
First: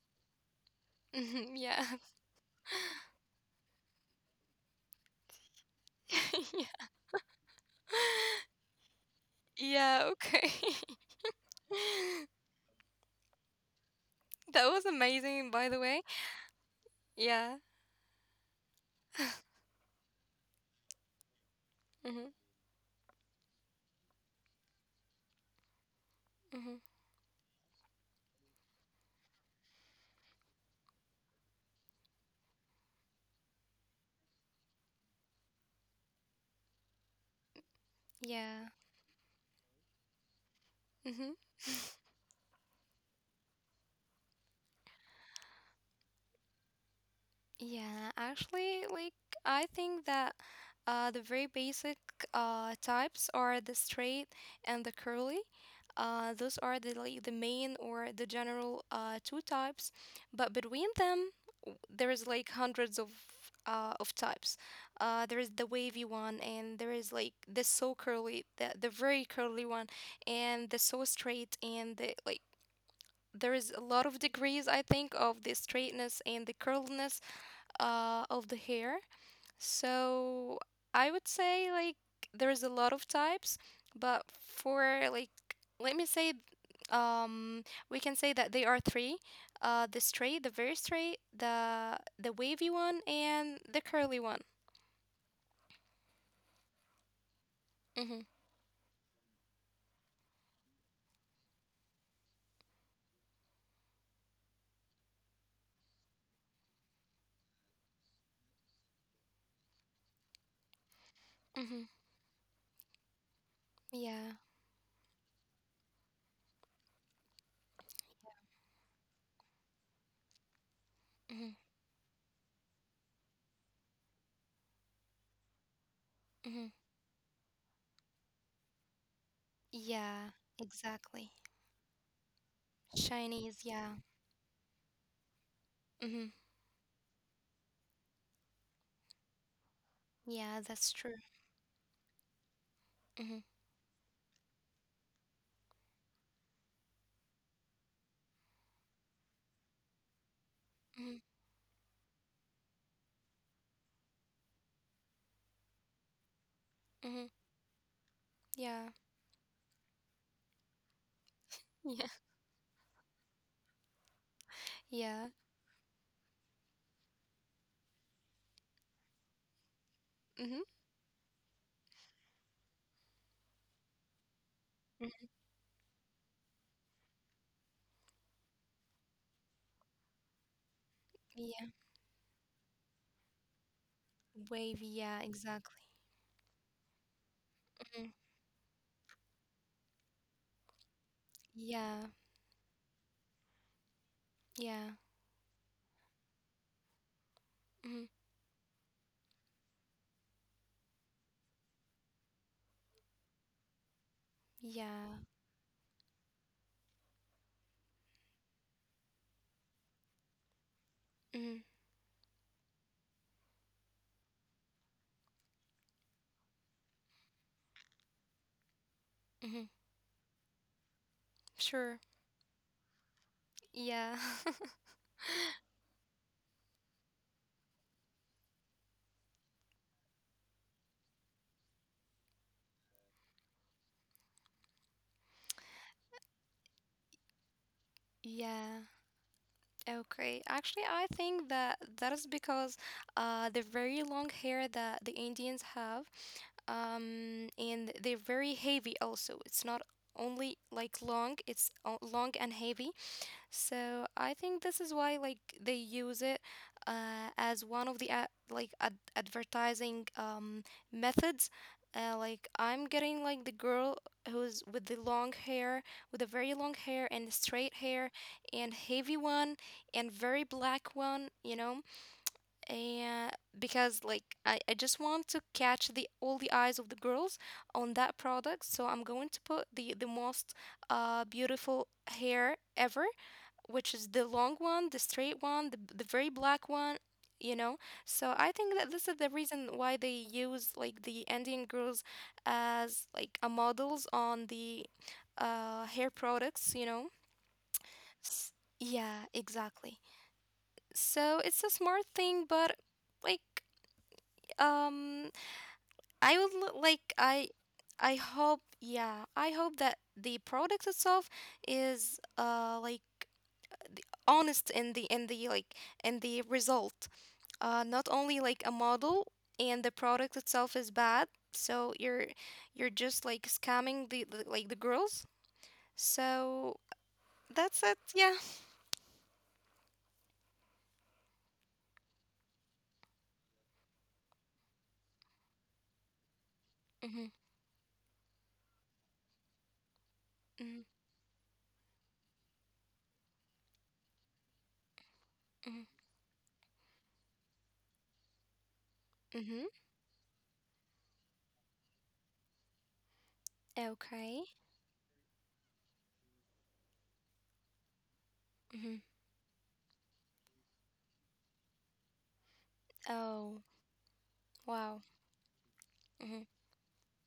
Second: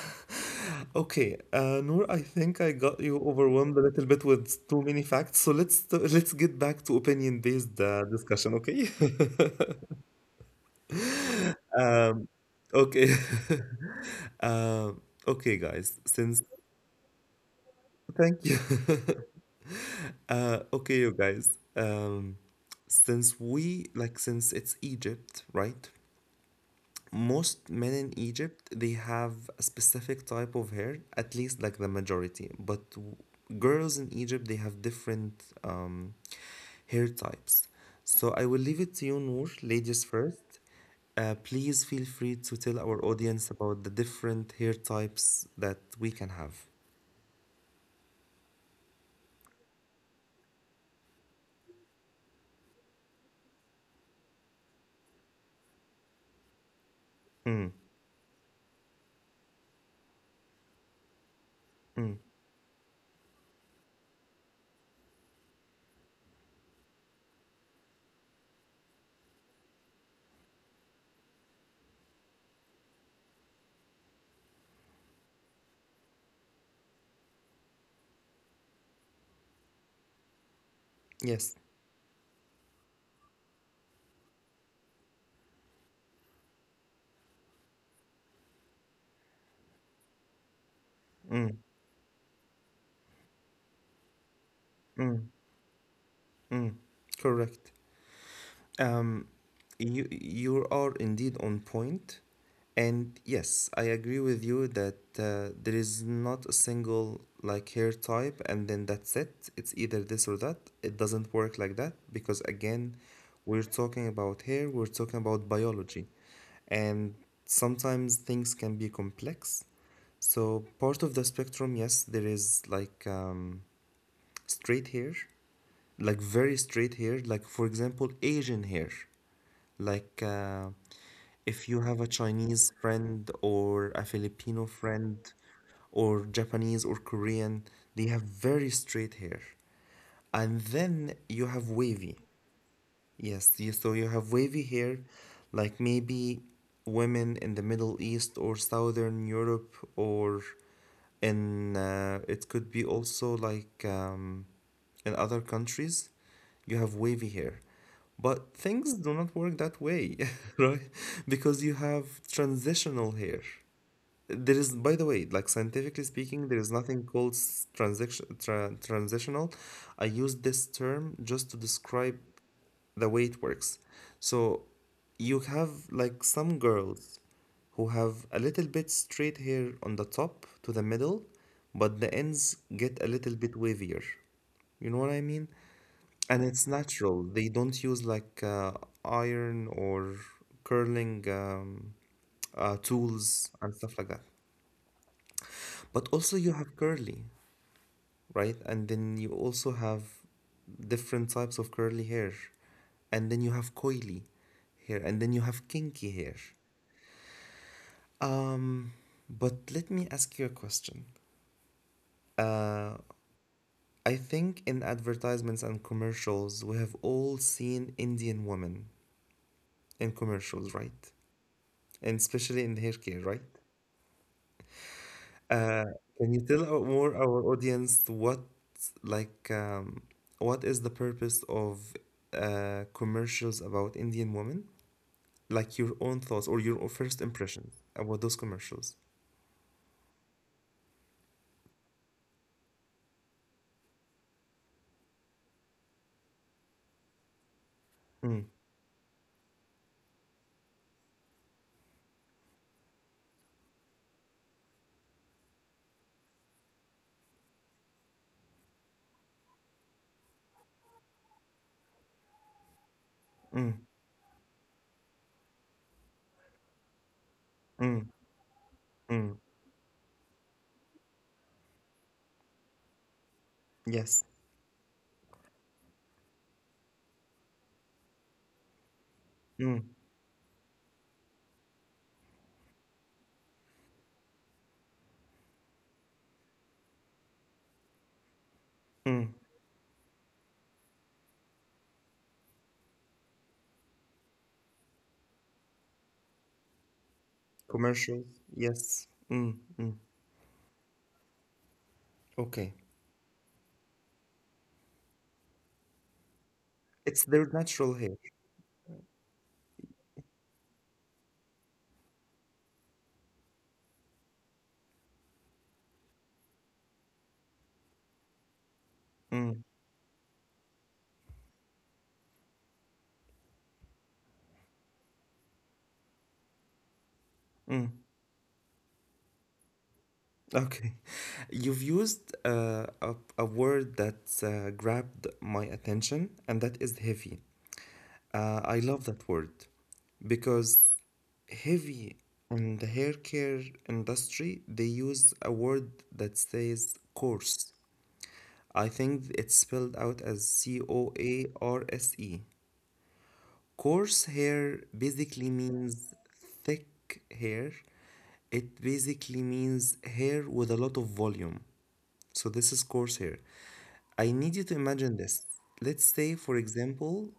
A: Okay,
B: Mhm. Yeah.
A: Noor, I think I got you overwhelmed a little bit with too many facts. So let's get back
B: Yeah.
A: to opinion-based discussion. Okay.
B: Yeah. Okay.
A: Okay.
B: That
A: Uh,
B: was
A: okay,
B: amazing, by the
A: guys.
B: way.
A: Since
B: Yeah.
A: thank you. Okay, you guys.
B: Mhm.
A: Since we like, since it's Egypt, right?
B: Mhm.
A: Most men in Egypt they have a specific type of hair, at least like the majority. Girls in Egypt they have different hair types. So I will leave it to
B: Yeah.
A: you, Noor, ladies first.
B: Mhm.
A: Please feel free to tell our audience about the different hair types that we can have.
B: Yeah, actually, like I think that the very basic types are the straight and the curly. Those are the
A: Mm,
B: like the main or the general two types, but between them
A: mm,
B: there is like hundreds of types. There is the wavy one, and there is like the so curly, the very curly one, and the so straight, and the like. There is a lot of degrees, I think, of the straightness and the curliness of the hair. So
A: yes.
B: I would say like there's a lot of types, but for like let me say um we can say that they are three. The straight, the very
A: Mm,
B: straight, the wavy one and the curly one.
A: mm, mm. Correct.
B: Mhm.
A: Um, you are indeed on point, and yes, I agree with you that there is not a single like hair type, and then that's it. It's either this or that. It doesn't work like that
B: Mhm.
A: because again, we're talking about
B: Yeah.
A: hair, we're talking about biology, and sometimes things can be complex. So part of the
B: Mhm.
A: spectrum, yes, there is like straight hair, like very
B: Mhm.
A: straight hair, like for example, Asian hair. Like,
B: Yeah, exactly.
A: if you have a Chinese friend
B: Chinese, yeah.
A: or a Filipino friend or
B: Mhm.
A: Japanese or Korean, they have very straight hair.
B: Yeah,
A: And
B: that's
A: then
B: true.
A: you have wavy.
B: Mhm.
A: Yes, you, so you have wavy hair, like maybe women in the Middle East or Southern Europe, or
B: Mhm.
A: in it could be also like in other countries, you have wavy
B: Mhm.
A: hair. But things
B: Yeah.
A: do not work that way, right? Because you have
B: Yeah.
A: transitional hair. There is, by the way, like
B: Yeah.
A: scientifically speaking, there is nothing called transitional. I use this
B: Mhm.
A: term just to describe the way it works. So you have like some girls who have a little bit straight hair on the top to the middle,
B: Mhm.
A: but the ends get a little bit wavier. You know what
B: Wavy,
A: I mean?
B: yeah, exactly.
A: And it's natural. They don't use
B: Mhm.
A: like iron or curling
B: Yeah,
A: tools and stuff like that.
B: yeah,
A: But also you have curly,
B: mhm,
A: right? And then you also have different types of curly hair. And then you have coily hair. And then you
B: yeah,
A: have kinky hair. Um, but let me ask you a question.
B: mhm,
A: Uh, I think in advertisements and commercials, we have all seen Indian women in
B: mhm,
A: commercials, right? And
B: sure,
A: especially in hair care, right?
B: yeah,
A: Uh, can you tell our, more our audience what like what is the purpose of commercials about Indian women? Like your own thoughts or your first impression about those commercials.
B: yeah. Okay, actually, I think that that is because the very long hair that the Indians have, and
A: Mm,
B: they're very heavy also. It's not only like long, it's long and heavy. So I think this is why like they use it as one of the advertising methods. Like I'm getting
A: mm,
B: like the girl who's with the long hair, with a very long hair and
A: mm,
B: straight hair and
A: mm.
B: heavy one and very black one, you know. And
A: Yes.
B: because like I just want to catch the all the eyes of the girls on that product, so I'm going to
A: Mm,
B: put the most beautiful hair ever which is the long one, the straight one, the very black one, you know. So I think that
A: mm.
B: this is the reason why they use like the Indian girls as like a models on the hair products, you know.
A: Commercials.
B: S-
A: Yes. Mm,
B: yeah,
A: mm.
B: exactly. So it's a smart
A: Okay.
B: thing, but like um, I would l-
A: It's their
B: like I
A: natural hair.
B: I hope yeah I hope that the product itself is like honest in the result, not only like a model
A: Mm,
B: and the product itself is bad, so you're just like scamming the girls, so
A: mm.
B: that's it, yeah.
A: Okay. You've used a word that grabbed my attention, and that is heavy.
B: Mm-hmm,
A: I love that word because
B: mm-hmm,
A: heavy in the hair care industry, they use a word that says coarse. I think it's
B: mm-hmm.
A: spelled out as coarse. Coarse
B: Okay.
A: hair basically means thick hair. It
B: Mm-hmm.
A: basically means hair with a lot of volume. So this is course here.
B: Oh.
A: I need you to
B: Wow.
A: imagine this. Let's say,
B: Mm-hmm,
A: for example,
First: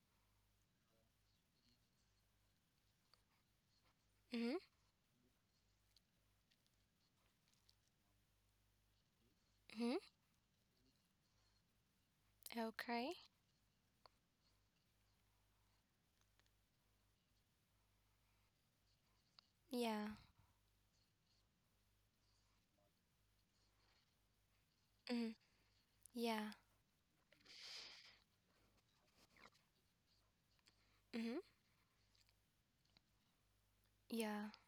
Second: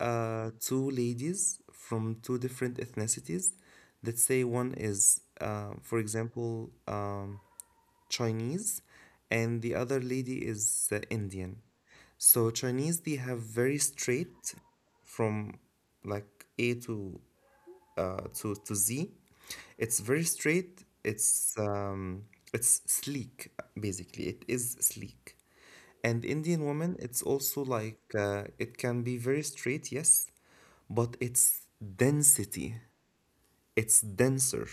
A: two ladies from two different ethnicities. Let's say
B: mm-hmm,
A: one is, for example, Chinese, and the other
B: hmm.
A: lady is Indian. So Chinese, they
B: Okay.
A: have very straight from like A to Z.
B: Yeah.
A: It's very straight. It's sleek basically. It is
B: Mm-hmm.
A: sleek. And
B: Yeah.
A: Indian woman, it's also like it can be very straight, yes, but
B: Mm-hmm.
A: it's density. It's
B: Yeah.
A: denser.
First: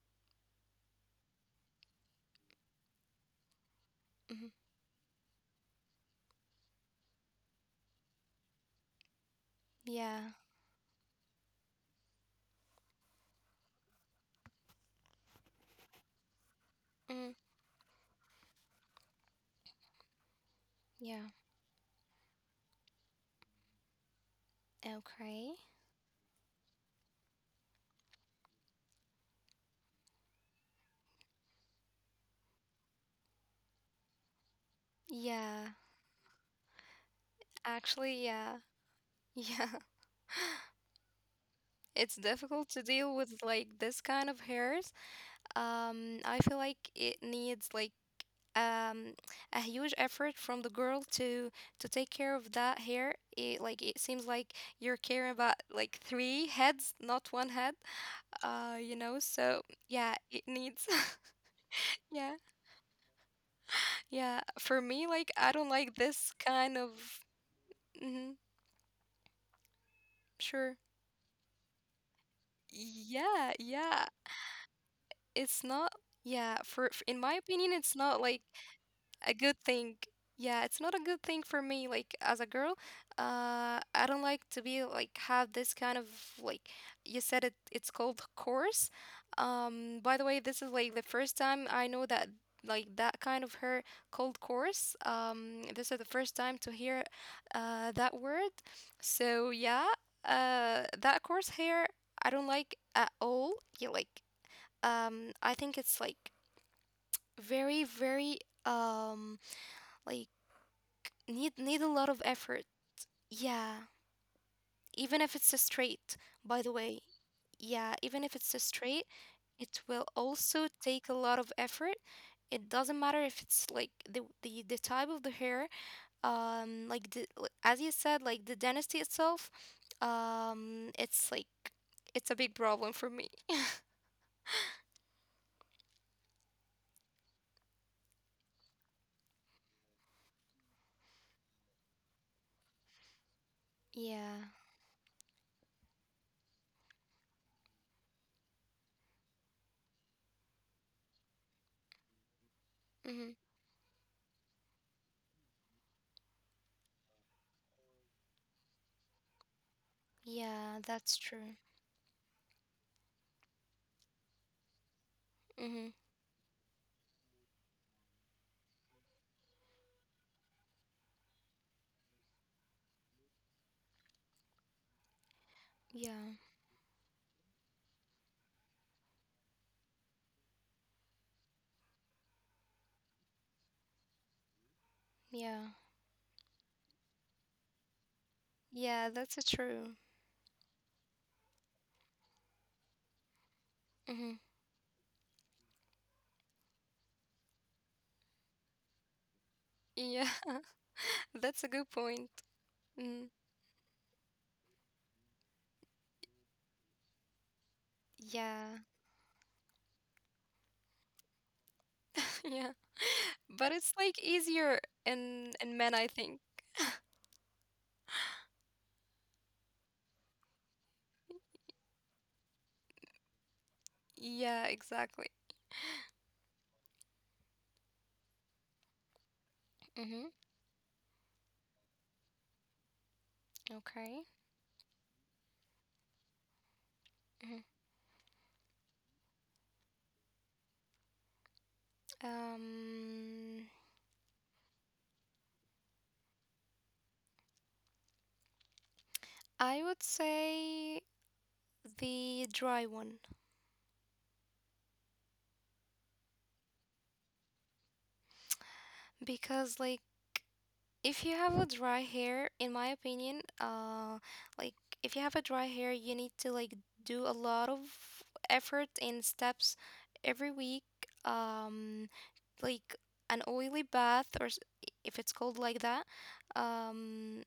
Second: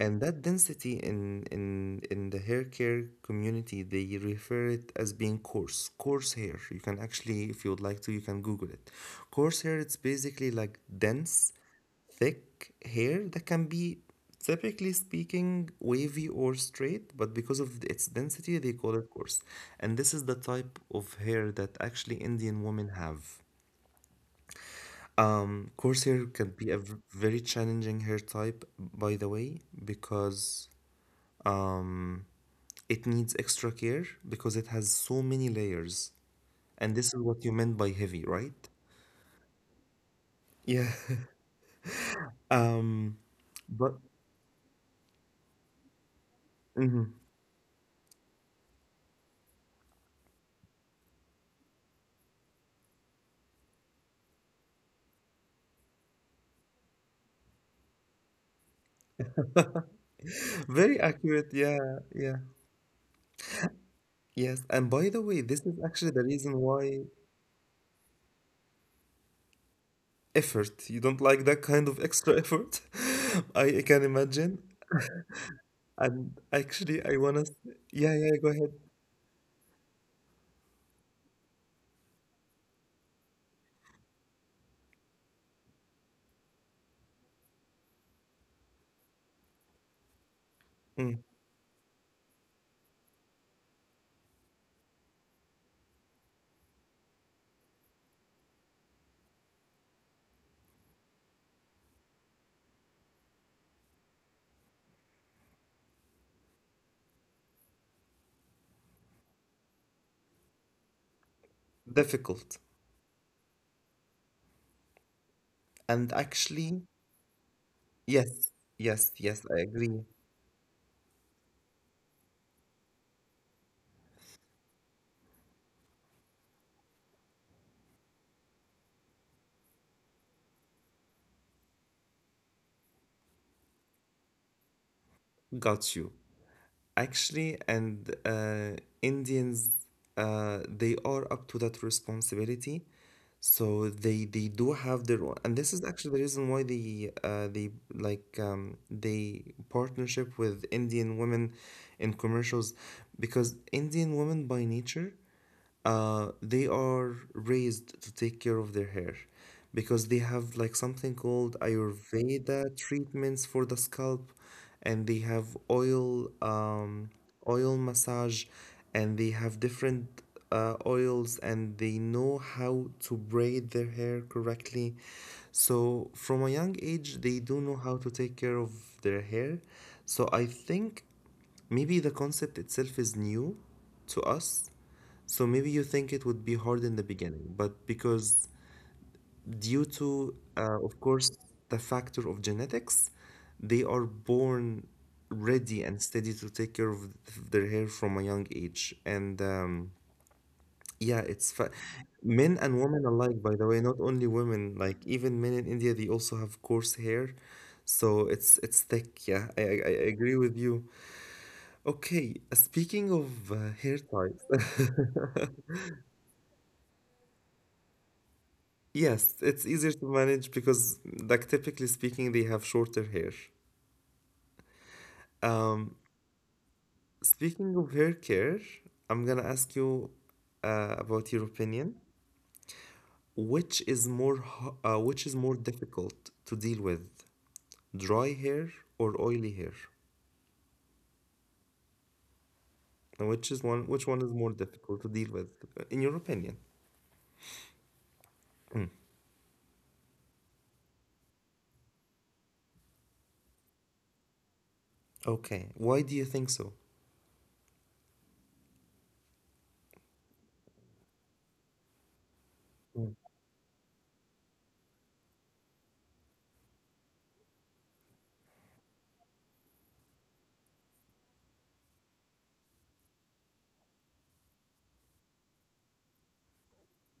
A: And that density in the hair care community, they
B: Mm-hmm.
A: refer it as being coarse, coarse hair. You can actually, if you would like to, you can Google it. Coarse hair, it's
B: Yeah.
A: basically like dense, thick hair that can be, typically speaking, wavy or straight,
B: Hmm.
A: but because of its density, they call it coarse. And this is the type of
B: Yeah.
A: hair that actually Indian women have.
B: Okay.
A: Coarse hair can be a very challenging hair type, by the way, because um, it needs extra care because it has so many
B: Yeah.
A: layers. And this is what you meant by heavy,
B: Actually, yeah.
A: right?
B: Yeah.
A: Yeah.
B: It's difficult to
A: Um,
B: deal with like
A: but
B: this kind of hair. I feel like it needs like um, a huge effort from the girl to take care of that hair. It, like it seems like you're caring about like three heads, not one head. So yeah, it needs.
A: very accurate.
B: Yeah,
A: Yeah, yeah.
B: yeah. For
A: Yes.
B: me,
A: And
B: like
A: by
B: I
A: the
B: don't
A: way, this
B: like
A: is
B: this
A: actually the
B: kind
A: reason
B: of.
A: why
B: Hmm. Sure.
A: effort. You don't like that kind of extra effort.
B: Yeah,
A: I can
B: yeah.
A: imagine.
B: It's not.
A: And
B: Yeah, for
A: actually, I
B: in my
A: wanna.
B: opinion, it's
A: Yeah,
B: not
A: yeah.
B: like
A: Go ahead.
B: a good thing. Yeah, it's not a good thing for me. Like as a girl, I don't like to be like have this kind of like you said it. It's called course. By the way, this is like the
A: Mm.
B: first time I know that like that kind of her cold course. This is the first time to hear that word. So yeah, that course here I don't like at all. Yeah, like I think it's like very very um like need a lot of
A: Difficult.
B: effort. Yeah, even if it's a
A: And
B: straight, by the
A: actually,
B: way. Yeah, even if
A: yes,
B: it's a straight,
A: yes, yes. I
B: it
A: agree.
B: will also take a lot of effort. It doesn't matter if it's like the type of the hair, like the, as you said, like the dynasty itself, um, it's like it's a big problem for me.
A: Got you. Actually, and Indians, they are up to that responsibility. So they
B: Yeah.
A: they do have their own, and this is actually the reason why they partnership with Indian women in commercials,
B: Mm-hmm.
A: because Indian women by nature they are raised to take care of their hair because they have
B: Yeah,
A: like
B: that's
A: something
B: true.
A: called Ayurveda treatments for the scalp, and they have
B: Mm-hmm.
A: oil massage, and they have different oils, and they know how to braid their hair correctly. So
B: Yeah.
A: from a young age, they do know how to take care of their hair. So I think maybe the concept itself is new to us,
B: Yeah.
A: so maybe you think it would be hard in the beginning, but because
B: Yeah, that's a true.
A: due to, of course, the factor of genetics, they are
B: Mm-hmm.
A: born ready and steady to take care of their hair from a young age. And
B: Yeah,
A: yeah,
B: that's a
A: it's
B: good point.
A: men and women
B: Mm,
A: alike, by the way, not only women, like even men in India, they also have coarse hair. So
B: yeah,
A: it's thick, yeah. I agree with you. Okay,
B: yeah.
A: speaking of
B: But it's
A: hair
B: like
A: types,
B: easier in men, I think.
A: yes, it's easier to manage because, like, typically speaking, they have shorter hair.
B: Yeah, exactly.
A: Speaking of hair care, I'm gonna ask
B: Mm-hmm.
A: you about your opinion. Which
B: Okay.
A: is more, ho- uh, which is more difficult to deal with,
B: Hmm.
A: dry hair or oily hair? And
B: Um,
A: which one is more difficult to deal with, in your opinion? Mm.
B: I would say the dry one
A: Okay, why do you think so?
B: because like if you have a dry hair, in my
A: Mm.
B: opinion, like if you have a dry hair, you need to like do a lot of effort and steps every week. Um, like an oily bath or if it's called like that, um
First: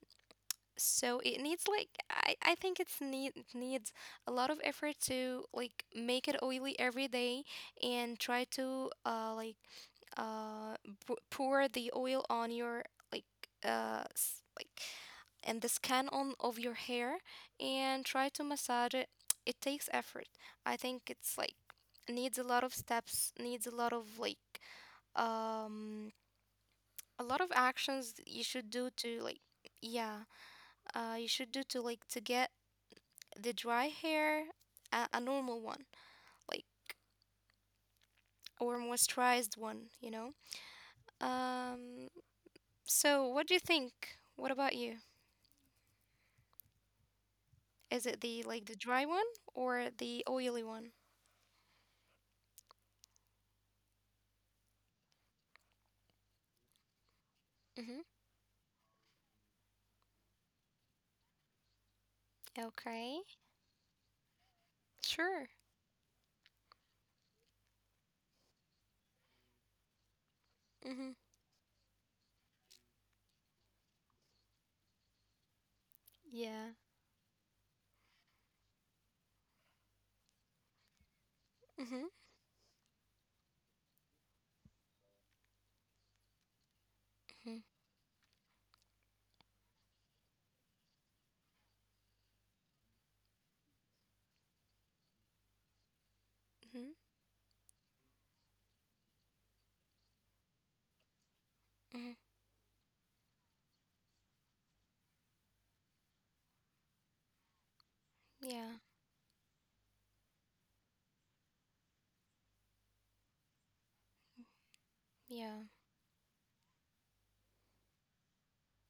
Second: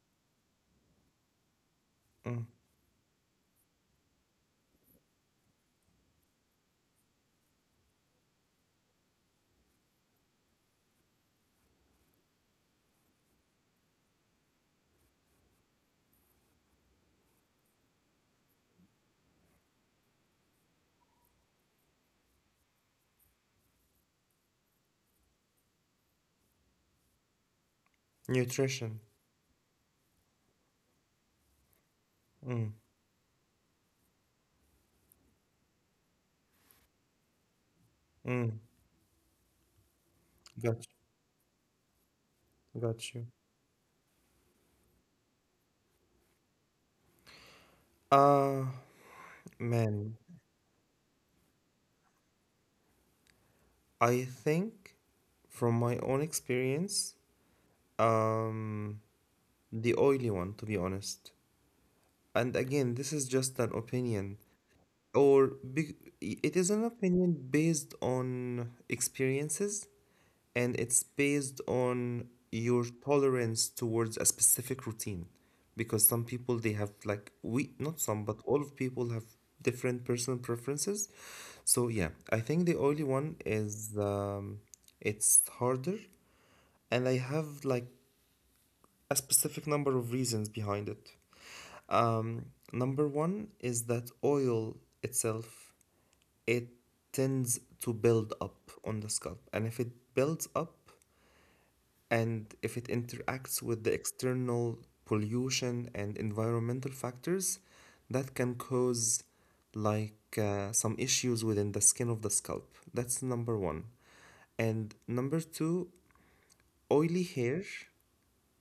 B: so it needs like i
A: Mm.
B: i think it needs a lot of effort to like make it oily every day and try to like uh pour the oil on your like like and the skin on of your hair and try to massage it. It takes effort. I think it's like needs a lot of steps, needs a lot of like um a lot of actions you should do
A: Nutrition.
B: to like yeah you should do to like to get
A: Mm.
B: the dry hair a normal one like
A: Mm.
B: or moisturized one.
A: Got
B: um
A: you. Got
B: so
A: you.
B: what do you think, what about you, is it the like the
A: Uh,
B: dry one or the
A: Man.
B: oily one?
A: I think from my own experience,
B: Mm-hmm.
A: um, the oily one, to be honest. And again,
B: Okay.
A: this is just an opinion
B: Sure.
A: or be- it is an opinion based on experiences, and
B: Mm-hmm.
A: it's based on your tolerance towards a specific routine, because some
B: Yeah.
A: people they have like we not some but all of people have different personal preferences. So
B: Mm-hmm.
A: yeah, I think the only one is it's harder, and I
B: Mm-hmm.
A: have like a specific number of reasons behind it. um, Number one is that oil itself, it
B: Mm-hmm,
A: tends to build up on the scalp. And if it builds up
B: mm-hmm.
A: and if it interacts with the external pollution and environmental factors, that can
B: Yeah.
A: cause like some issues within the skin of the scalp. That's number one. And number
B: Yeah.
A: two, oily hair,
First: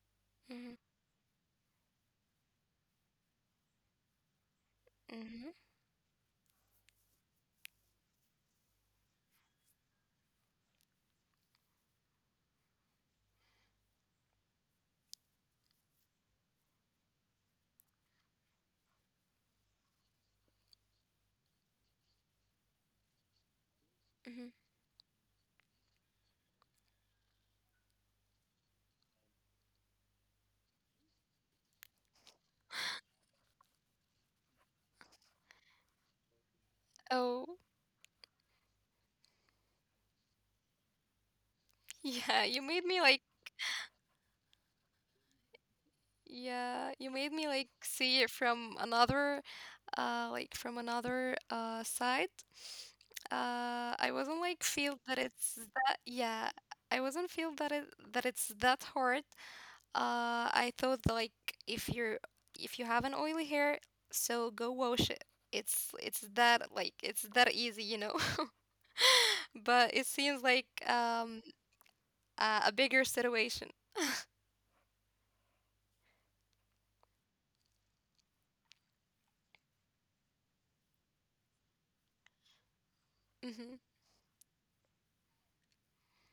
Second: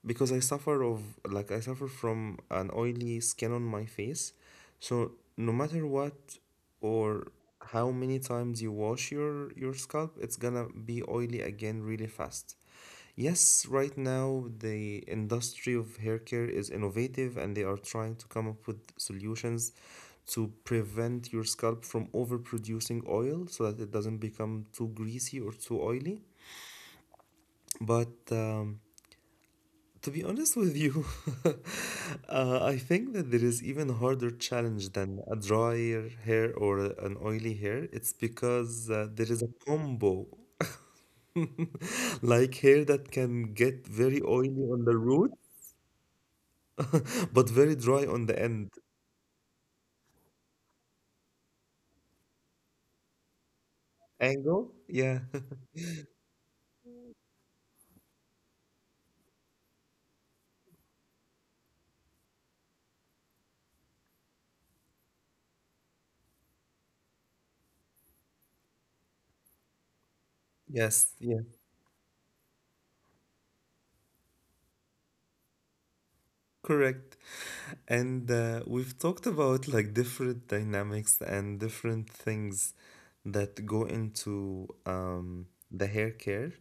A: because I
B: Mm-hmm.
A: suffer of like I suffer from an oily skin on my face. So
B: Mm-hmm.
A: no matter what or how many times you wash your scalp, it's gonna be oily again really fast. Yes, right now the industry of hair care is innovative and they are trying to come up with solutions to prevent your scalp from overproducing oil so that it doesn't become
B: Mm-hmm.
A: too greasy or too oily. But to be honest with you, I think that there is even harder challenge than a drier hair or an oily hair.
B: Oh.
A: It's because there is a combo, like
B: Yeah, you
A: hair
B: made me
A: that
B: like
A: can get very oily on the root,
B: Yeah, you made me
A: but
B: like
A: very dry
B: see
A: on
B: it
A: the end
B: from another like from another side. I wasn't like
A: angle.
B: feel that
A: Yeah.
B: it's that, yeah, I wasn't feel that it's that hard. I thought that, like if you're if you have an oily hair, so go wash it. It's that like it's that easy. But it seems like
A: Yes. Yeah.
B: a bigger situation.
A: Correct. And we've talked about like different dynamics and different things that go
B: Mhm.
A: into the hair care,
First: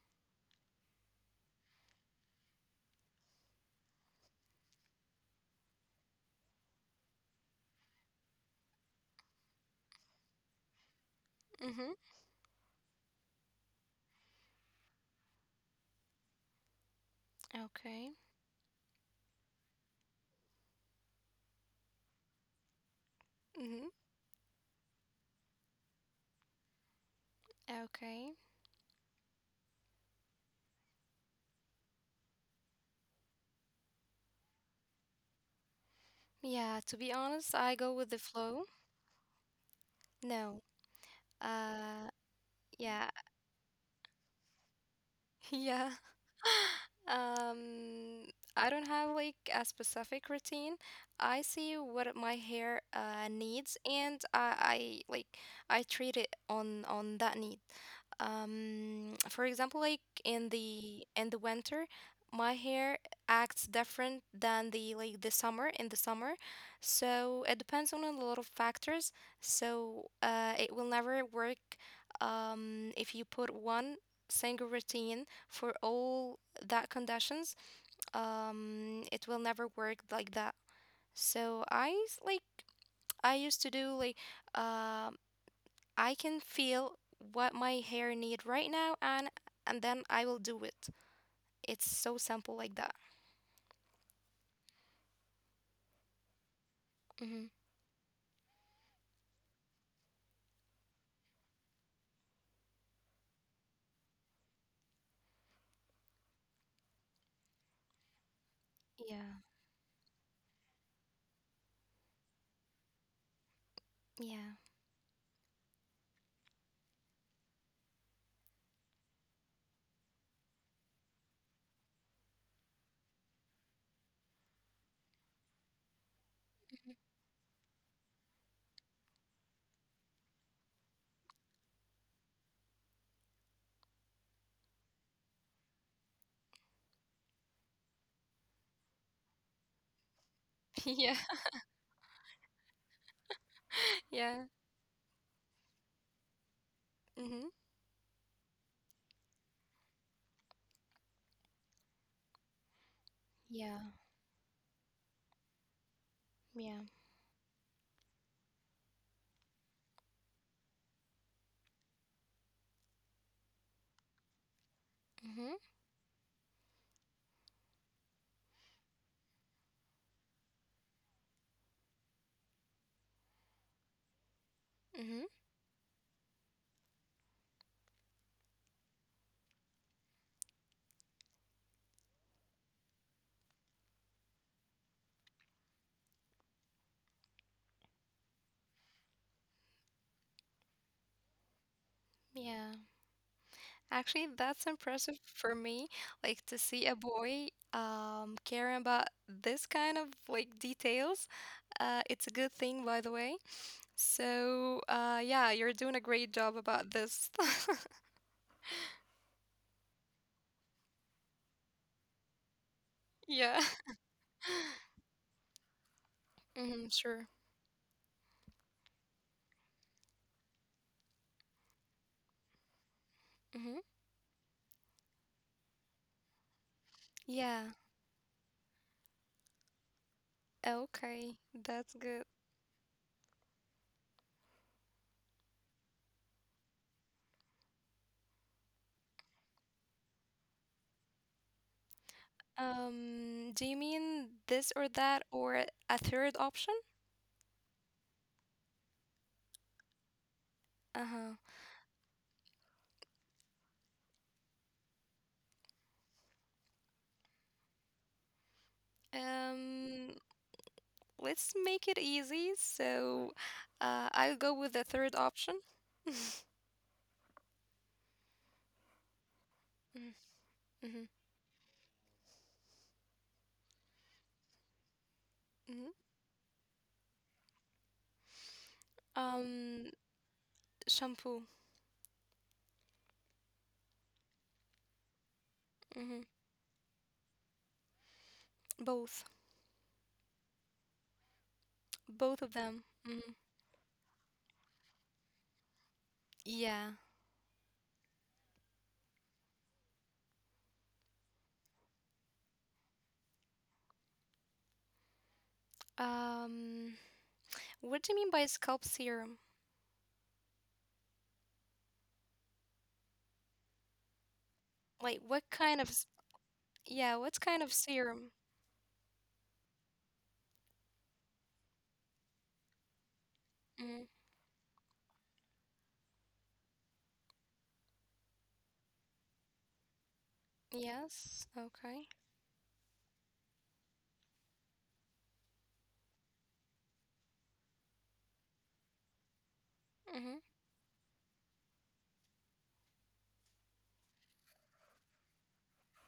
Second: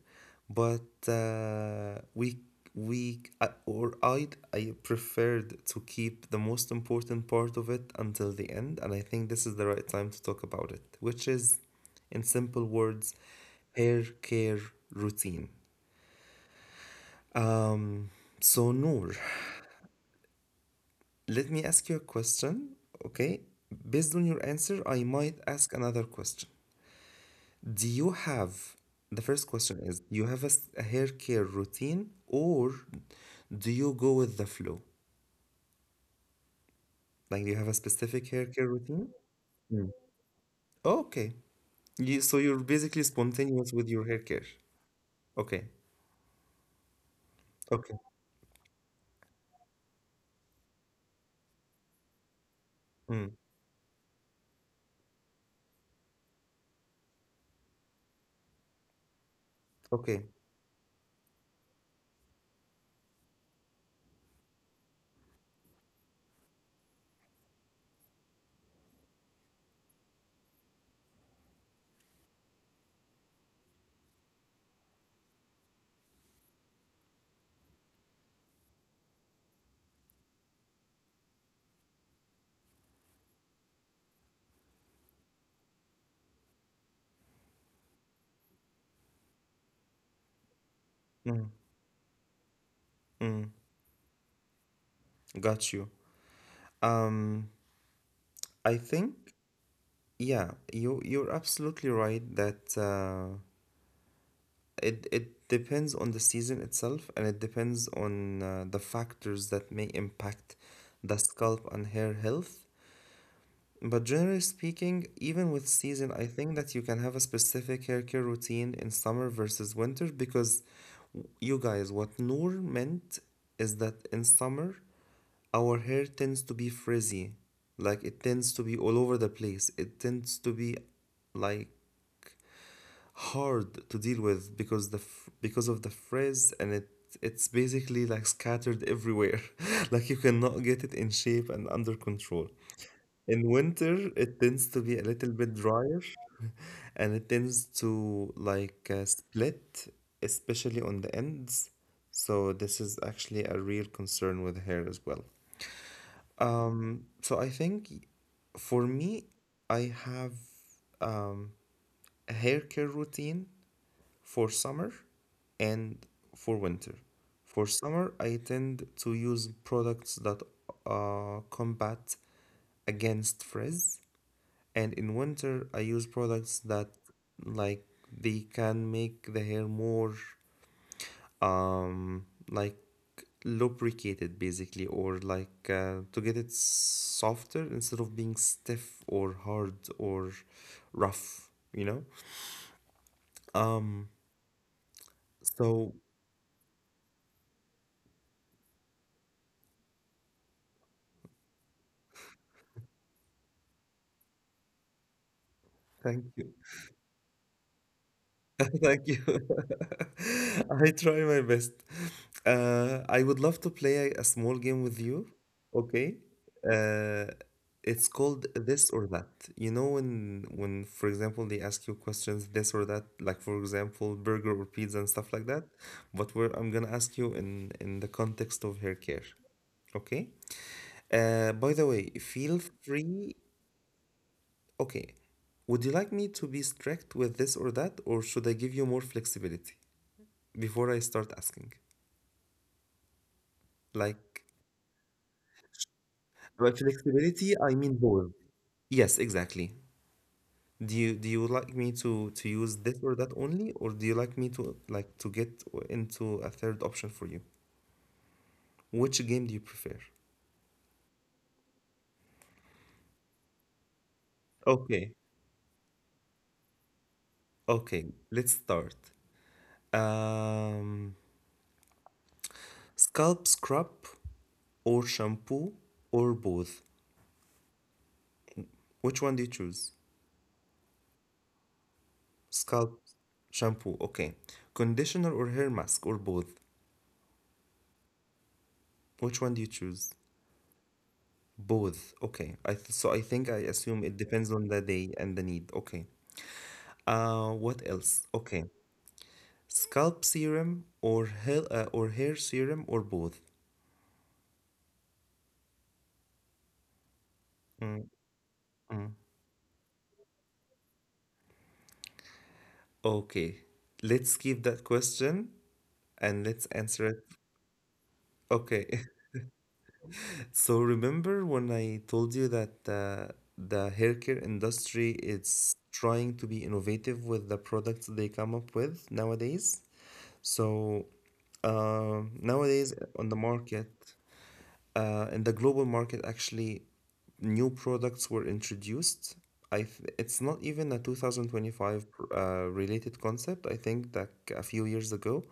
A: but we I- or I I preferred to keep the most important part of it until the end, and I think this is the right time to talk about it, which is,
B: Mhm.
A: in simple words, hair care routine.
B: Okay.
A: Um, so Noor, let me ask you a question, okay?
B: Mhm.
A: Based on your answer, I might ask another question. Do
B: Okay.
A: you have, the first question is, do you have a, a hair care routine or do you go with the flow?
B: Yeah, to be honest,
A: Like, do you
B: I
A: have a
B: go with the
A: specific hair
B: flow.
A: care routine?
B: No.
A: Okay.
B: Uh,
A: You, so you're
B: yeah.
A: basically spontaneous with your hair care. Okay.
B: Yeah.
A: Okay.
B: Um, I don't have like a specific routine. I see what my hair
A: Mm.
B: needs and I like I treat it on that need. For example, like in
A: Okay.
B: the in the winter, my hair acts different than the like the summer in the summer. So it depends on a lot of factors. So it will never work if you put one single routine for all that conditions, it will never work like that. So I like I used to do like um I can feel what my hair need right now, and then I will do it.
A: Mm.
B: It's so simple like that.
A: Mm. Got you.
B: Mm-hmm.
A: Um, I think, yeah, you're absolutely right that it depends on the season itself, and it depends on the
B: Yeah.
A: factors that may impact the scalp and hair health. But
B: Yeah.
A: generally speaking, even with season, I think that you can have a specific hair care routine in summer versus winter, because you guys, what Noor meant is that in summer, our hair tends to be frizzy. Like it tends to be all over the place. It tends to be like hard to deal with because the f- because of the frizz, and it it's basically like scattered everywhere like you cannot get
B: Yeah.
A: it in shape and under control. In winter
B: Yeah.
A: it tends to be a little bit drier and
B: Mm-hmm.
A: it tends to like split, especially on the ends. So this is
B: Yeah.
A: actually a real concern with hair as well.
B: Yeah.
A: So I think for me, I have um, a hair care routine for
B: Mm-hmm.
A: summer and for winter. For summer, I tend to use products that combat against frizz, and in
B: Mm-hmm.
A: winter, I use products that like they can make the hair more um like lubricated, basically, or like to get it softer instead of being stiff or hard or rough.
B: Yeah.
A: um
B: Actually, that's impressive for me,
A: so
B: like to see a boy caring about this kind of like details. It's a good thing, by the way. So, yeah, you're doing a great job
A: Thank
B: about
A: you.
B: this.
A: Thank you. I try my best. I
B: Yeah.
A: would love to play a small game with you. Okay.
B: Mm-hmm, sure.
A: Uh, it's called this or that. You know when when for example they ask you questions this or that, like for
B: Mm-hmm.
A: example burger or pizza and stuff like that. But where I'm gonna ask you
B: Yeah.
A: in the context of hair care. Okay.
B: Okay,
A: By
B: that's
A: the way,
B: good.
A: feel free. Okay. Would you like me to be strict with this or that, or should I give you more flexibility before I start asking?
B: Do you mean
A: Like,
B: this or that or a third option?
A: by flexibility, I mean bold. Yes, exactly. Do
B: Uh-huh.
A: you do you like me to use this or that only, or do you like me to to get into a third option for you? Which game do you
B: Um,
A: prefer?
B: let's make it easy. So, I'll go with the third
A: Okay,
B: option.
A: okay, let's start.
B: Mhm.
A: Um, scalp scrub or
B: Mhm.
A: shampoo or both? Which one do you
B: Um,
A: choose?
B: Shampoo.
A: Scalp shampoo, okay. Conditioner or hair
B: Hmm.
A: mask or both?
B: Both.
A: Which one do you choose? Both.
B: Both of them.
A: Okay. I th
B: Hmm.
A: So I think I assume it depends on the day and the need. Okay.
B: Yeah.
A: What else? Okay. Scalp serum or hair or hair serum or both?
B: Um, what do you mean by
A: Mm,
B: scalp serum?
A: Okay. Let's keep
B: Like,
A: that
B: what kind of,
A: question and let's
B: yeah, what
A: answer
B: kind
A: it.
B: of serum?
A: Okay. So, remember when I told you that
B: Hmm.
A: the hair care industry is trying to be innovative with the products they come up with nowadays?
B: Yes.
A: So,
B: Okay.
A: nowadays, on the market, uh, in the global market, actually, new products were introduced.
B: Mm-hmm.
A: It's not even a 2025 related concept. I think that a few years ago,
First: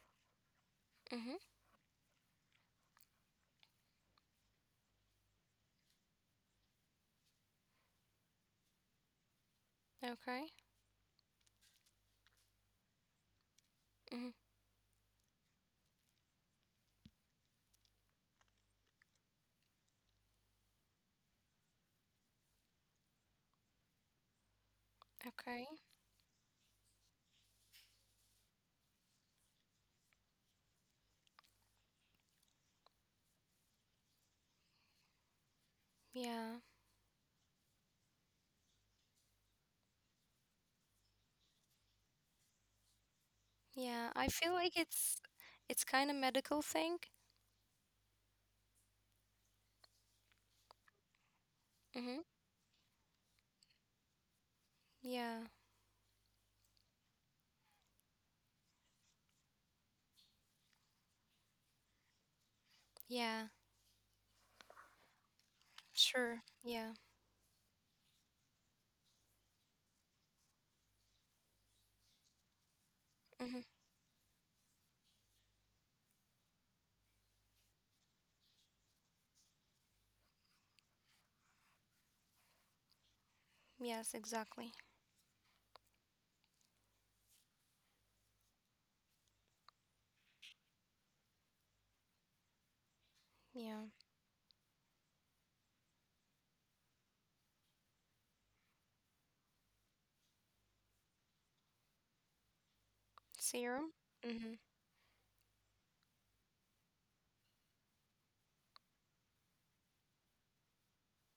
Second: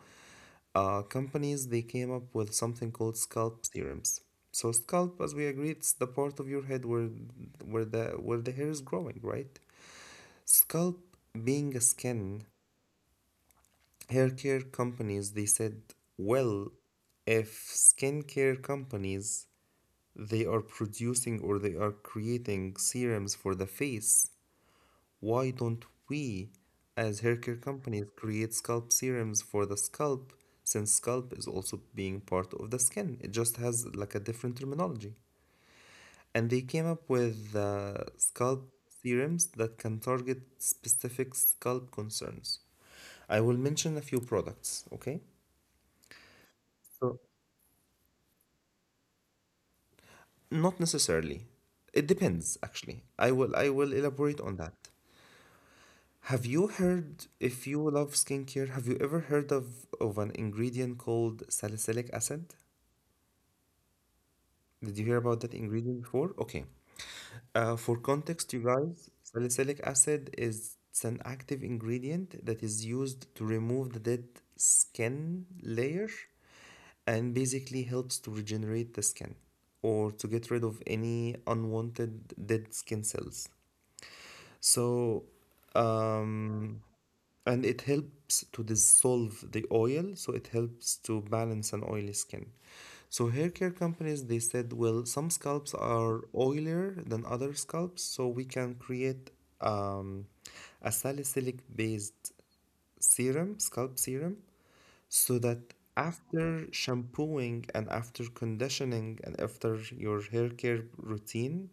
B: Mm-hmm.
A: companies, they came up with something called scalp serums. So scalp, as we agreed, it's the part of your head where where the hair is growing, right?
B: Okay.
A: Scalp being a skin,
B: Mm-hmm.
A: hair care companies, they said, well, if skincare companies, they are producing or they are creating serums for the face. Why
B: Okay.
A: don't we, as hair care companies, create scalp serums for the scalp, since scalp is also being part of the skin? It just has like a different terminology.
B: Yeah.
A: And they came up with scalp serums that can target specific scalp concerns. I will
B: Yeah.
A: mention a
B: I
A: few
B: feel like
A: products, okay?
B: it's kind of medical thing.
A: So, not necessarily. It
B: Mm-hmm.
A: depends, actually. I will elaborate on that.
B: Yeah.
A: Have you heard, if you love skincare, have you ever heard of an ingredient called salicylic acid?
B: Yeah.
A: Did you hear about that ingredient before? Okay.
B: Sure. Yeah.
A: For context, you guys, salicylic acid is, it's an active ingredient that is used to remove the
B: Mm-hmm.
A: dead skin layer and basically helps to regenerate the skin or to get rid of any unwanted dead skin cells.
B: Yes,
A: So,
B: exactly.
A: um, and it helps to dissolve the oil, so it helps to balance an oily skin. So hair care companies,
B: Yeah.
A: they said, well, some scalps are oilier than other scalps, so we can create um, a salicylic based serum, scalp
B: Serum.
A: serum,
B: Mm-hmm.
A: so that after shampooing and after conditioning and after your hair care routine,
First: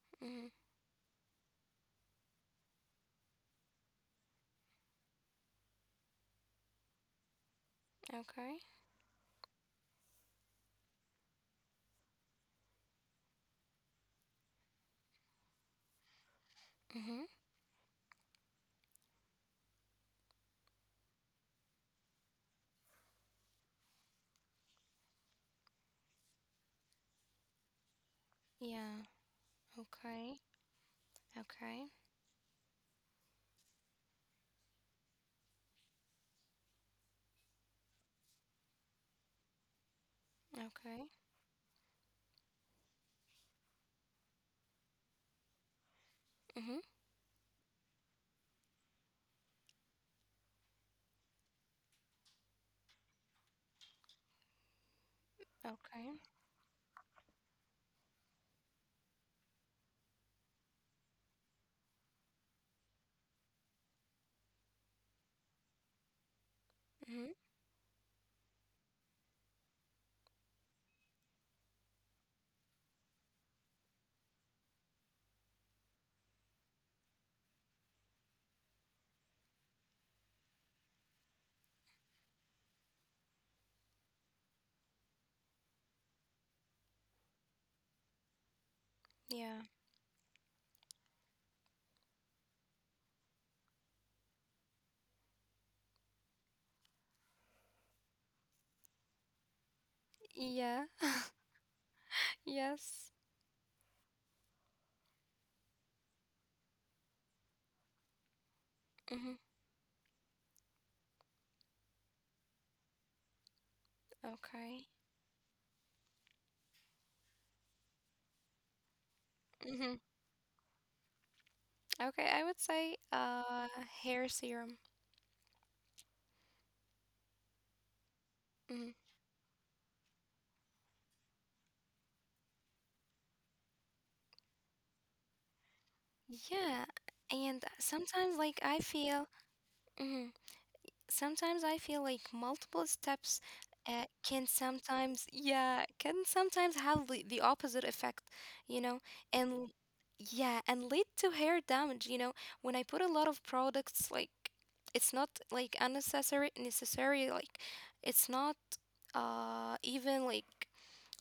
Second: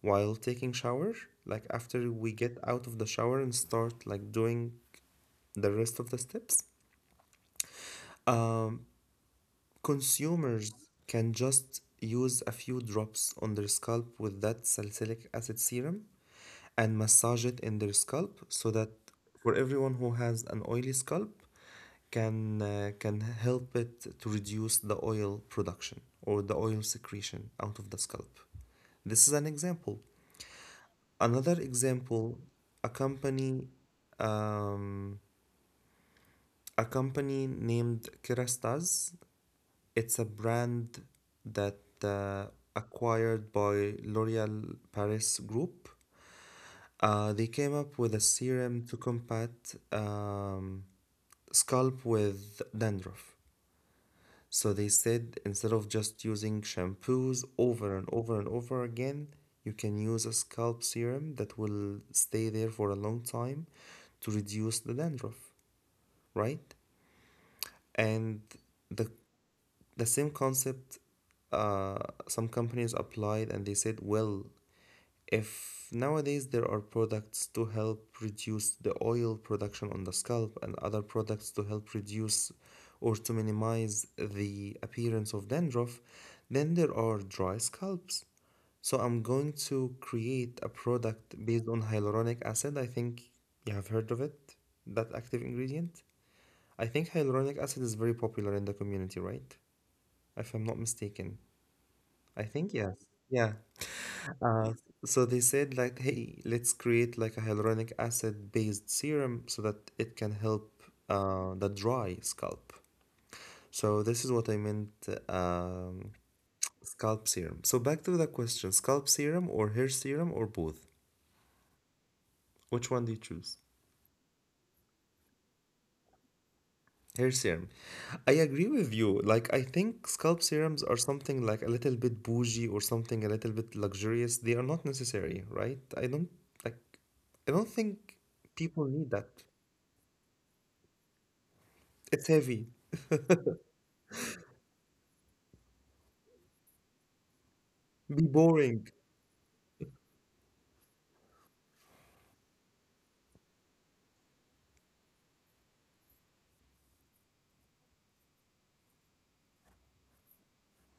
A: while
B: Mm-hmm.
A: taking shower, like after we get out of the shower and start like doing the rest of the steps,
B: Okay.
A: um, consumers can just use a few drops on their scalp with that salicylic acid serum and
B: Mm-hmm.
A: massage it in their scalp, so that for everyone who has an oily scalp, can help it to reduce the oil production or the oil secretion out of the scalp.
B: Yeah.
A: This is an example.
B: Okay.
A: Another
B: Okay.
A: example, a company, um, a company named Kerastase. It's a brand
B: Okay.
A: that, uh, acquired by L'Oréal Paris Group.
B: Mm-hmm.
A: They came up with a serum to combat um, scalp with dandruff. So they said, instead of
B: Okay.
A: just using shampoos over and over and over again, you can use a scalp serum that will stay there for a long time to reduce the dandruff, right?
B: Mm-hmm.
A: And the the same concept, uh, some companies applied, and they said, well, if nowadays there are products to help reduce the oil production on the scalp and other products to help reduce or to minimize the appearance of dandruff, then there are dry scalps, so I'm going
B: Yeah.
A: to create a product based on hyaluronic acid. I think you have heard of it, that active ingredient. I think hyaluronic acid is very popular in the community, right, if I'm not
B: Yeah.
A: mistaken. I think yes.
B: Yes.
A: Yeah. Uh, so they said like, hey, let's create like a hyaluronic acid based
B: Mm-hmm.
A: serum so that it can help the dry scalp. So this is what I
B: Okay.
A: meant, um, scalp serum. So back to the question, scalp serum or hair
B: Mm-hmm.
A: serum or both?
B: Okay. I would
A: Which
B: say
A: one do you choose?
B: hair serum.
A: Hair serum. I agree
B: Mm-hmm.
A: with you. Like, I think scalp serums are something like a little bit bougie or something a little bit luxurious. They are not necessary, right? I don't like,
B: Yeah.
A: I
B: And
A: don't think
B: sometimes like I
A: people need
B: feel.
A: that.
B: Mhm. Sometimes I feel like
A: It's
B: multiple
A: heavy.
B: steps can sometimes, yeah, can sometimes have the opposite effect,
A: Be
B: you know,
A: boring.
B: and yeah, and lead to hair damage, when I put a lot of products, like it's not like unnecessary, necessary, like it's not even like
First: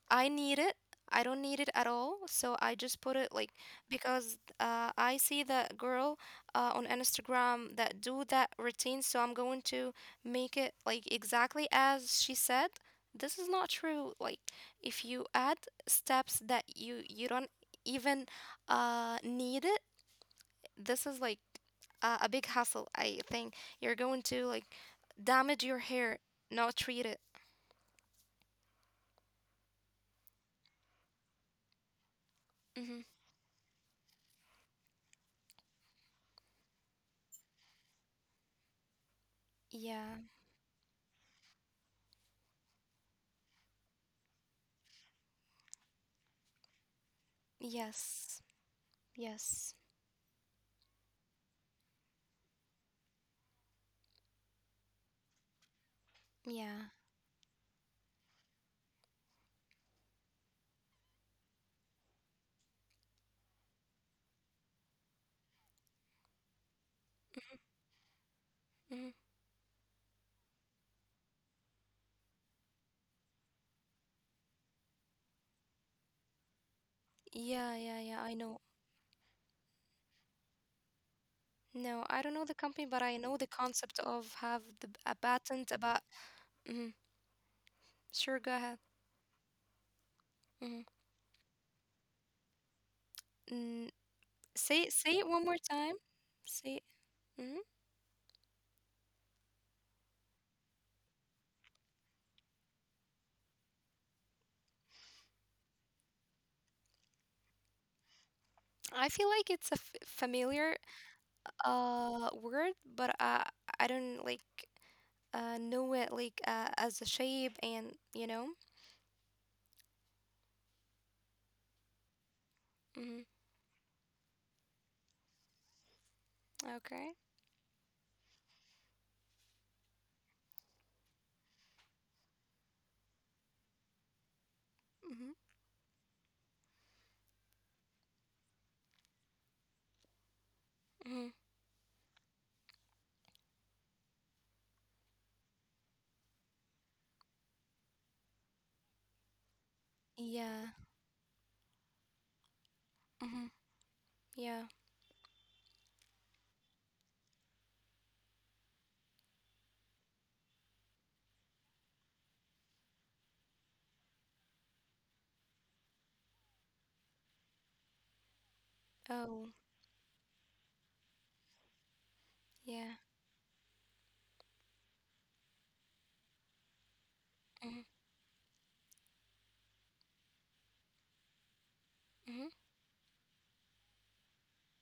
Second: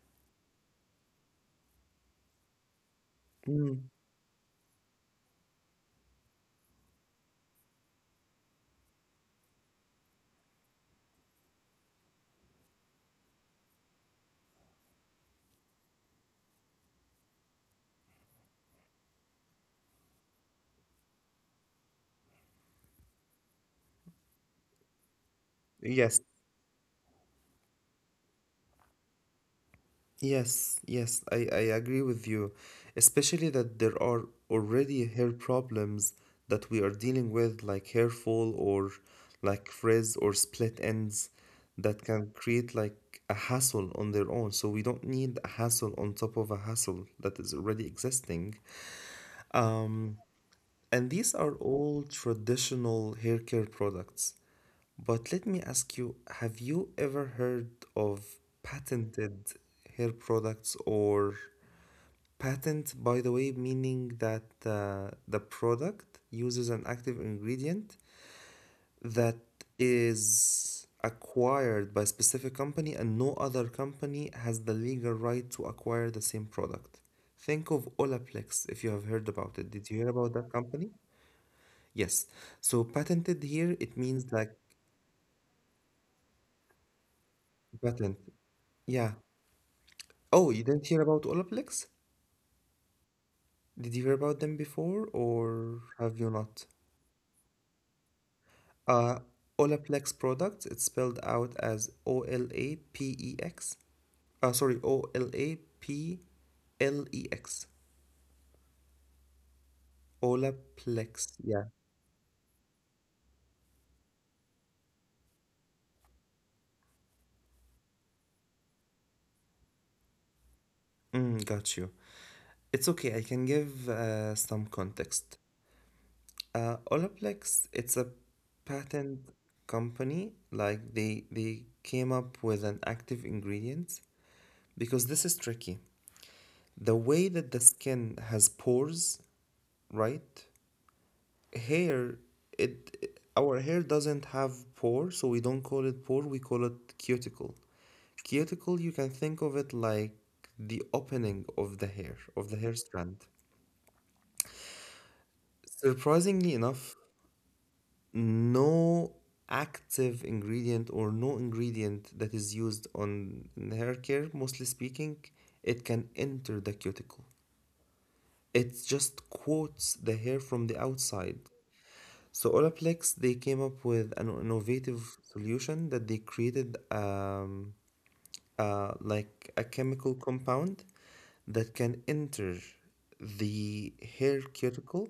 B: I need it. I don't need it at all. So I just put it like
A: Mm,
B: because I see that girl on Instagram that do that routine. So I'm going to make it like exactly as she said. This is not true. Like if you add steps that you don't even need it, this is like a big hassle. I think you're going to like damage
A: Yes.
B: your hair, not treat it.
A: Yes, I agree with you. Especially
B: Hmm.
A: that there are already hair problems that we are dealing with, like hair fall or like frizz or
B: Yeah.
A: split ends that can create like a hassle on their own. So we don't need a hassle on top of a hassle that is already existing.
B: Yes.
A: Um,
B: Yes.
A: and these are all traditional hair care products. But let me ask you, have you
B: Yeah.
A: ever heard of patented hair products or patent, by the way, meaning that the product uses an
B: Mhm,
A: active ingredient
B: mhm.
A: that is acquired by a specific company and no other company has the legal right to acquire the same product.
B: Yeah, yeah,
A: Think
B: yeah,
A: of
B: I know.
A: Olaplex, if you have heard about it. Did you hear about that company?
B: No, I don't know the
A: Yes.
B: company, but I
A: So
B: know the
A: patented
B: concept
A: here,
B: of
A: it
B: have
A: means
B: the,
A: like
B: a patent about. Mhm. Sure, go
A: patent.
B: ahead.
A: Yeah.
B: Mhm.
A: Oh, you didn't hear about Olaplex?
B: Mm,
A: Did you hear
B: say
A: about
B: say
A: them
B: it one more
A: before
B: time.
A: or
B: Say it.
A: have you not?
B: Mhm.
A: Uh, Olaplex products, it's spelled out as OLAPEX. Sorry, OLAPLEX.
B: I feel like it's a f familiar
A: Olaplex, yeah.
B: word, but I don't like know it like as a shape and.
A: Mm, got you.
B: Hmm.
A: It's okay, I can give some context.
B: Okay.
A: Olaplex, it's a patent company. Like, they came up with an active ingredient,
B: Hmm.
A: because this is tricky. The way that the skin has pores, right?
B: Hmm.
A: Hair, it, our hair doesn't have pore, so we don't call it pore, we call it cuticle. Cuticle, you can think of it
B: Yeah.
A: like the opening of the hair, of the
B: Hmm.
A: hair strand.
B: Yeah.
A: Surprisingly enough, no active ingredient or no ingredient that is used on, in hair care, mostly speaking, it can enter the cuticle. It
B: Oh,
A: just coats the hair from the outside. So
B: yeah.
A: Olaplex, they came up with an innovative solution that they created,
B: Hmm.
A: like a chemical compound that can enter
B: Hmm.
A: the hair cuticle,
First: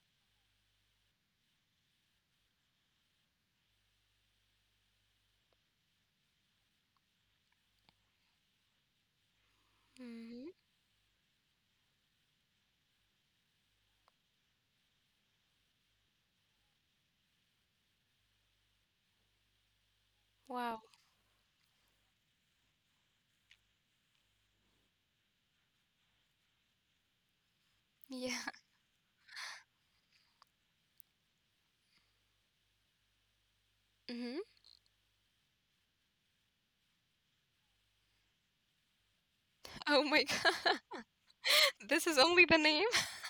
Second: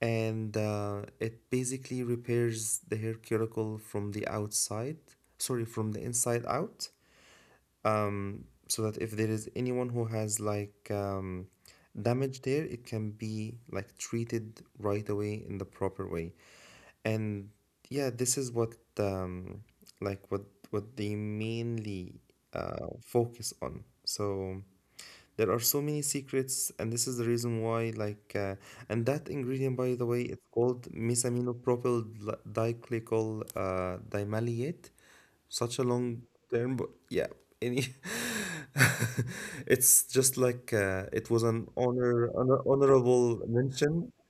A: and it basically repairs the hair cuticle from the outside, sorry, from the inside out, so that if there is anyone who has like
B: Hmm.
A: damage there, it can be like treated right away in the proper way. And yeah, this is what like what what they
B: Wow.
A: mainly focus on. So there are so many secrets, and this is the reason why like, and that
B: Yeah.
A: ingredient, by the way, it's called mesaminopropyl diglycol dimaleate.
B: Hmm.
A: Such a long term, but yeah, any it's just like,
B: Oh my
A: it was an
B: god.
A: honor,
B: This is
A: honorable
B: only the name.
A: mention.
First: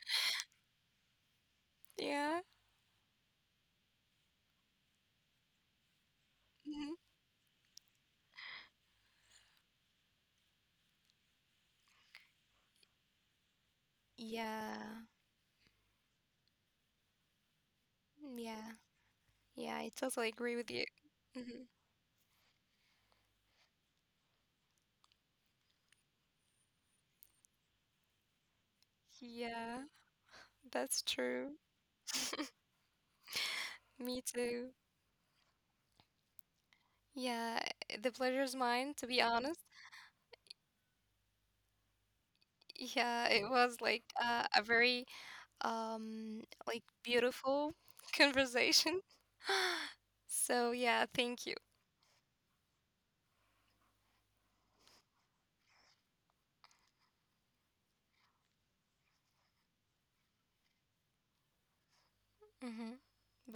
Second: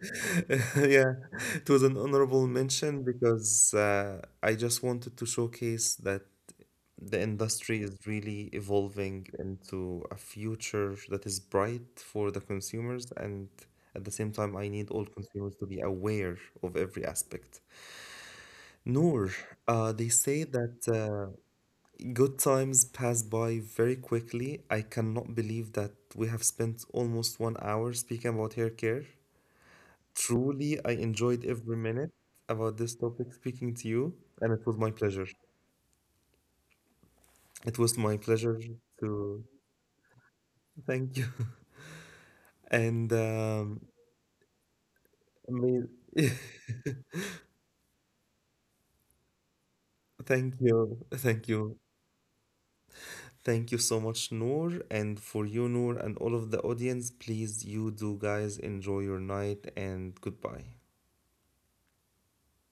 A: Yeah, it was an
B: Yeah.
A: honorable mention because I just wanted to showcase that
B: Hmm.
A: the industry is really evolving into a future that is bright for the consumers, and at the same time, I
B: Yeah.
A: need all consumers to be aware of every aspect.
B: Yeah.
A: Noor,
B: Yeah, I totally
A: they
B: agree with
A: say
B: you.
A: that
B: Hmm.
A: good times pass by very quickly. I cannot believe that we have spent almost one hour speaking about hair care.
B: Yeah, that's
A: Truly, I
B: true.
A: enjoyed every minute about this topic
B: Me
A: speaking to you,
B: too.
A: and it was my pleasure.
B: Yeah, the
A: It was
B: pleasure's
A: my
B: mine, to
A: pleasure
B: be honest.
A: to thank you.
B: Yeah, it
A: And
B: was like a very
A: I mean,
B: um like beautiful conversation. So yeah,
A: thank
B: thank you.
A: you, thank you so much, Noor. And for you, Noor, and all of the audience, please, you do guys enjoy your night and goodbye.
B: Hmm.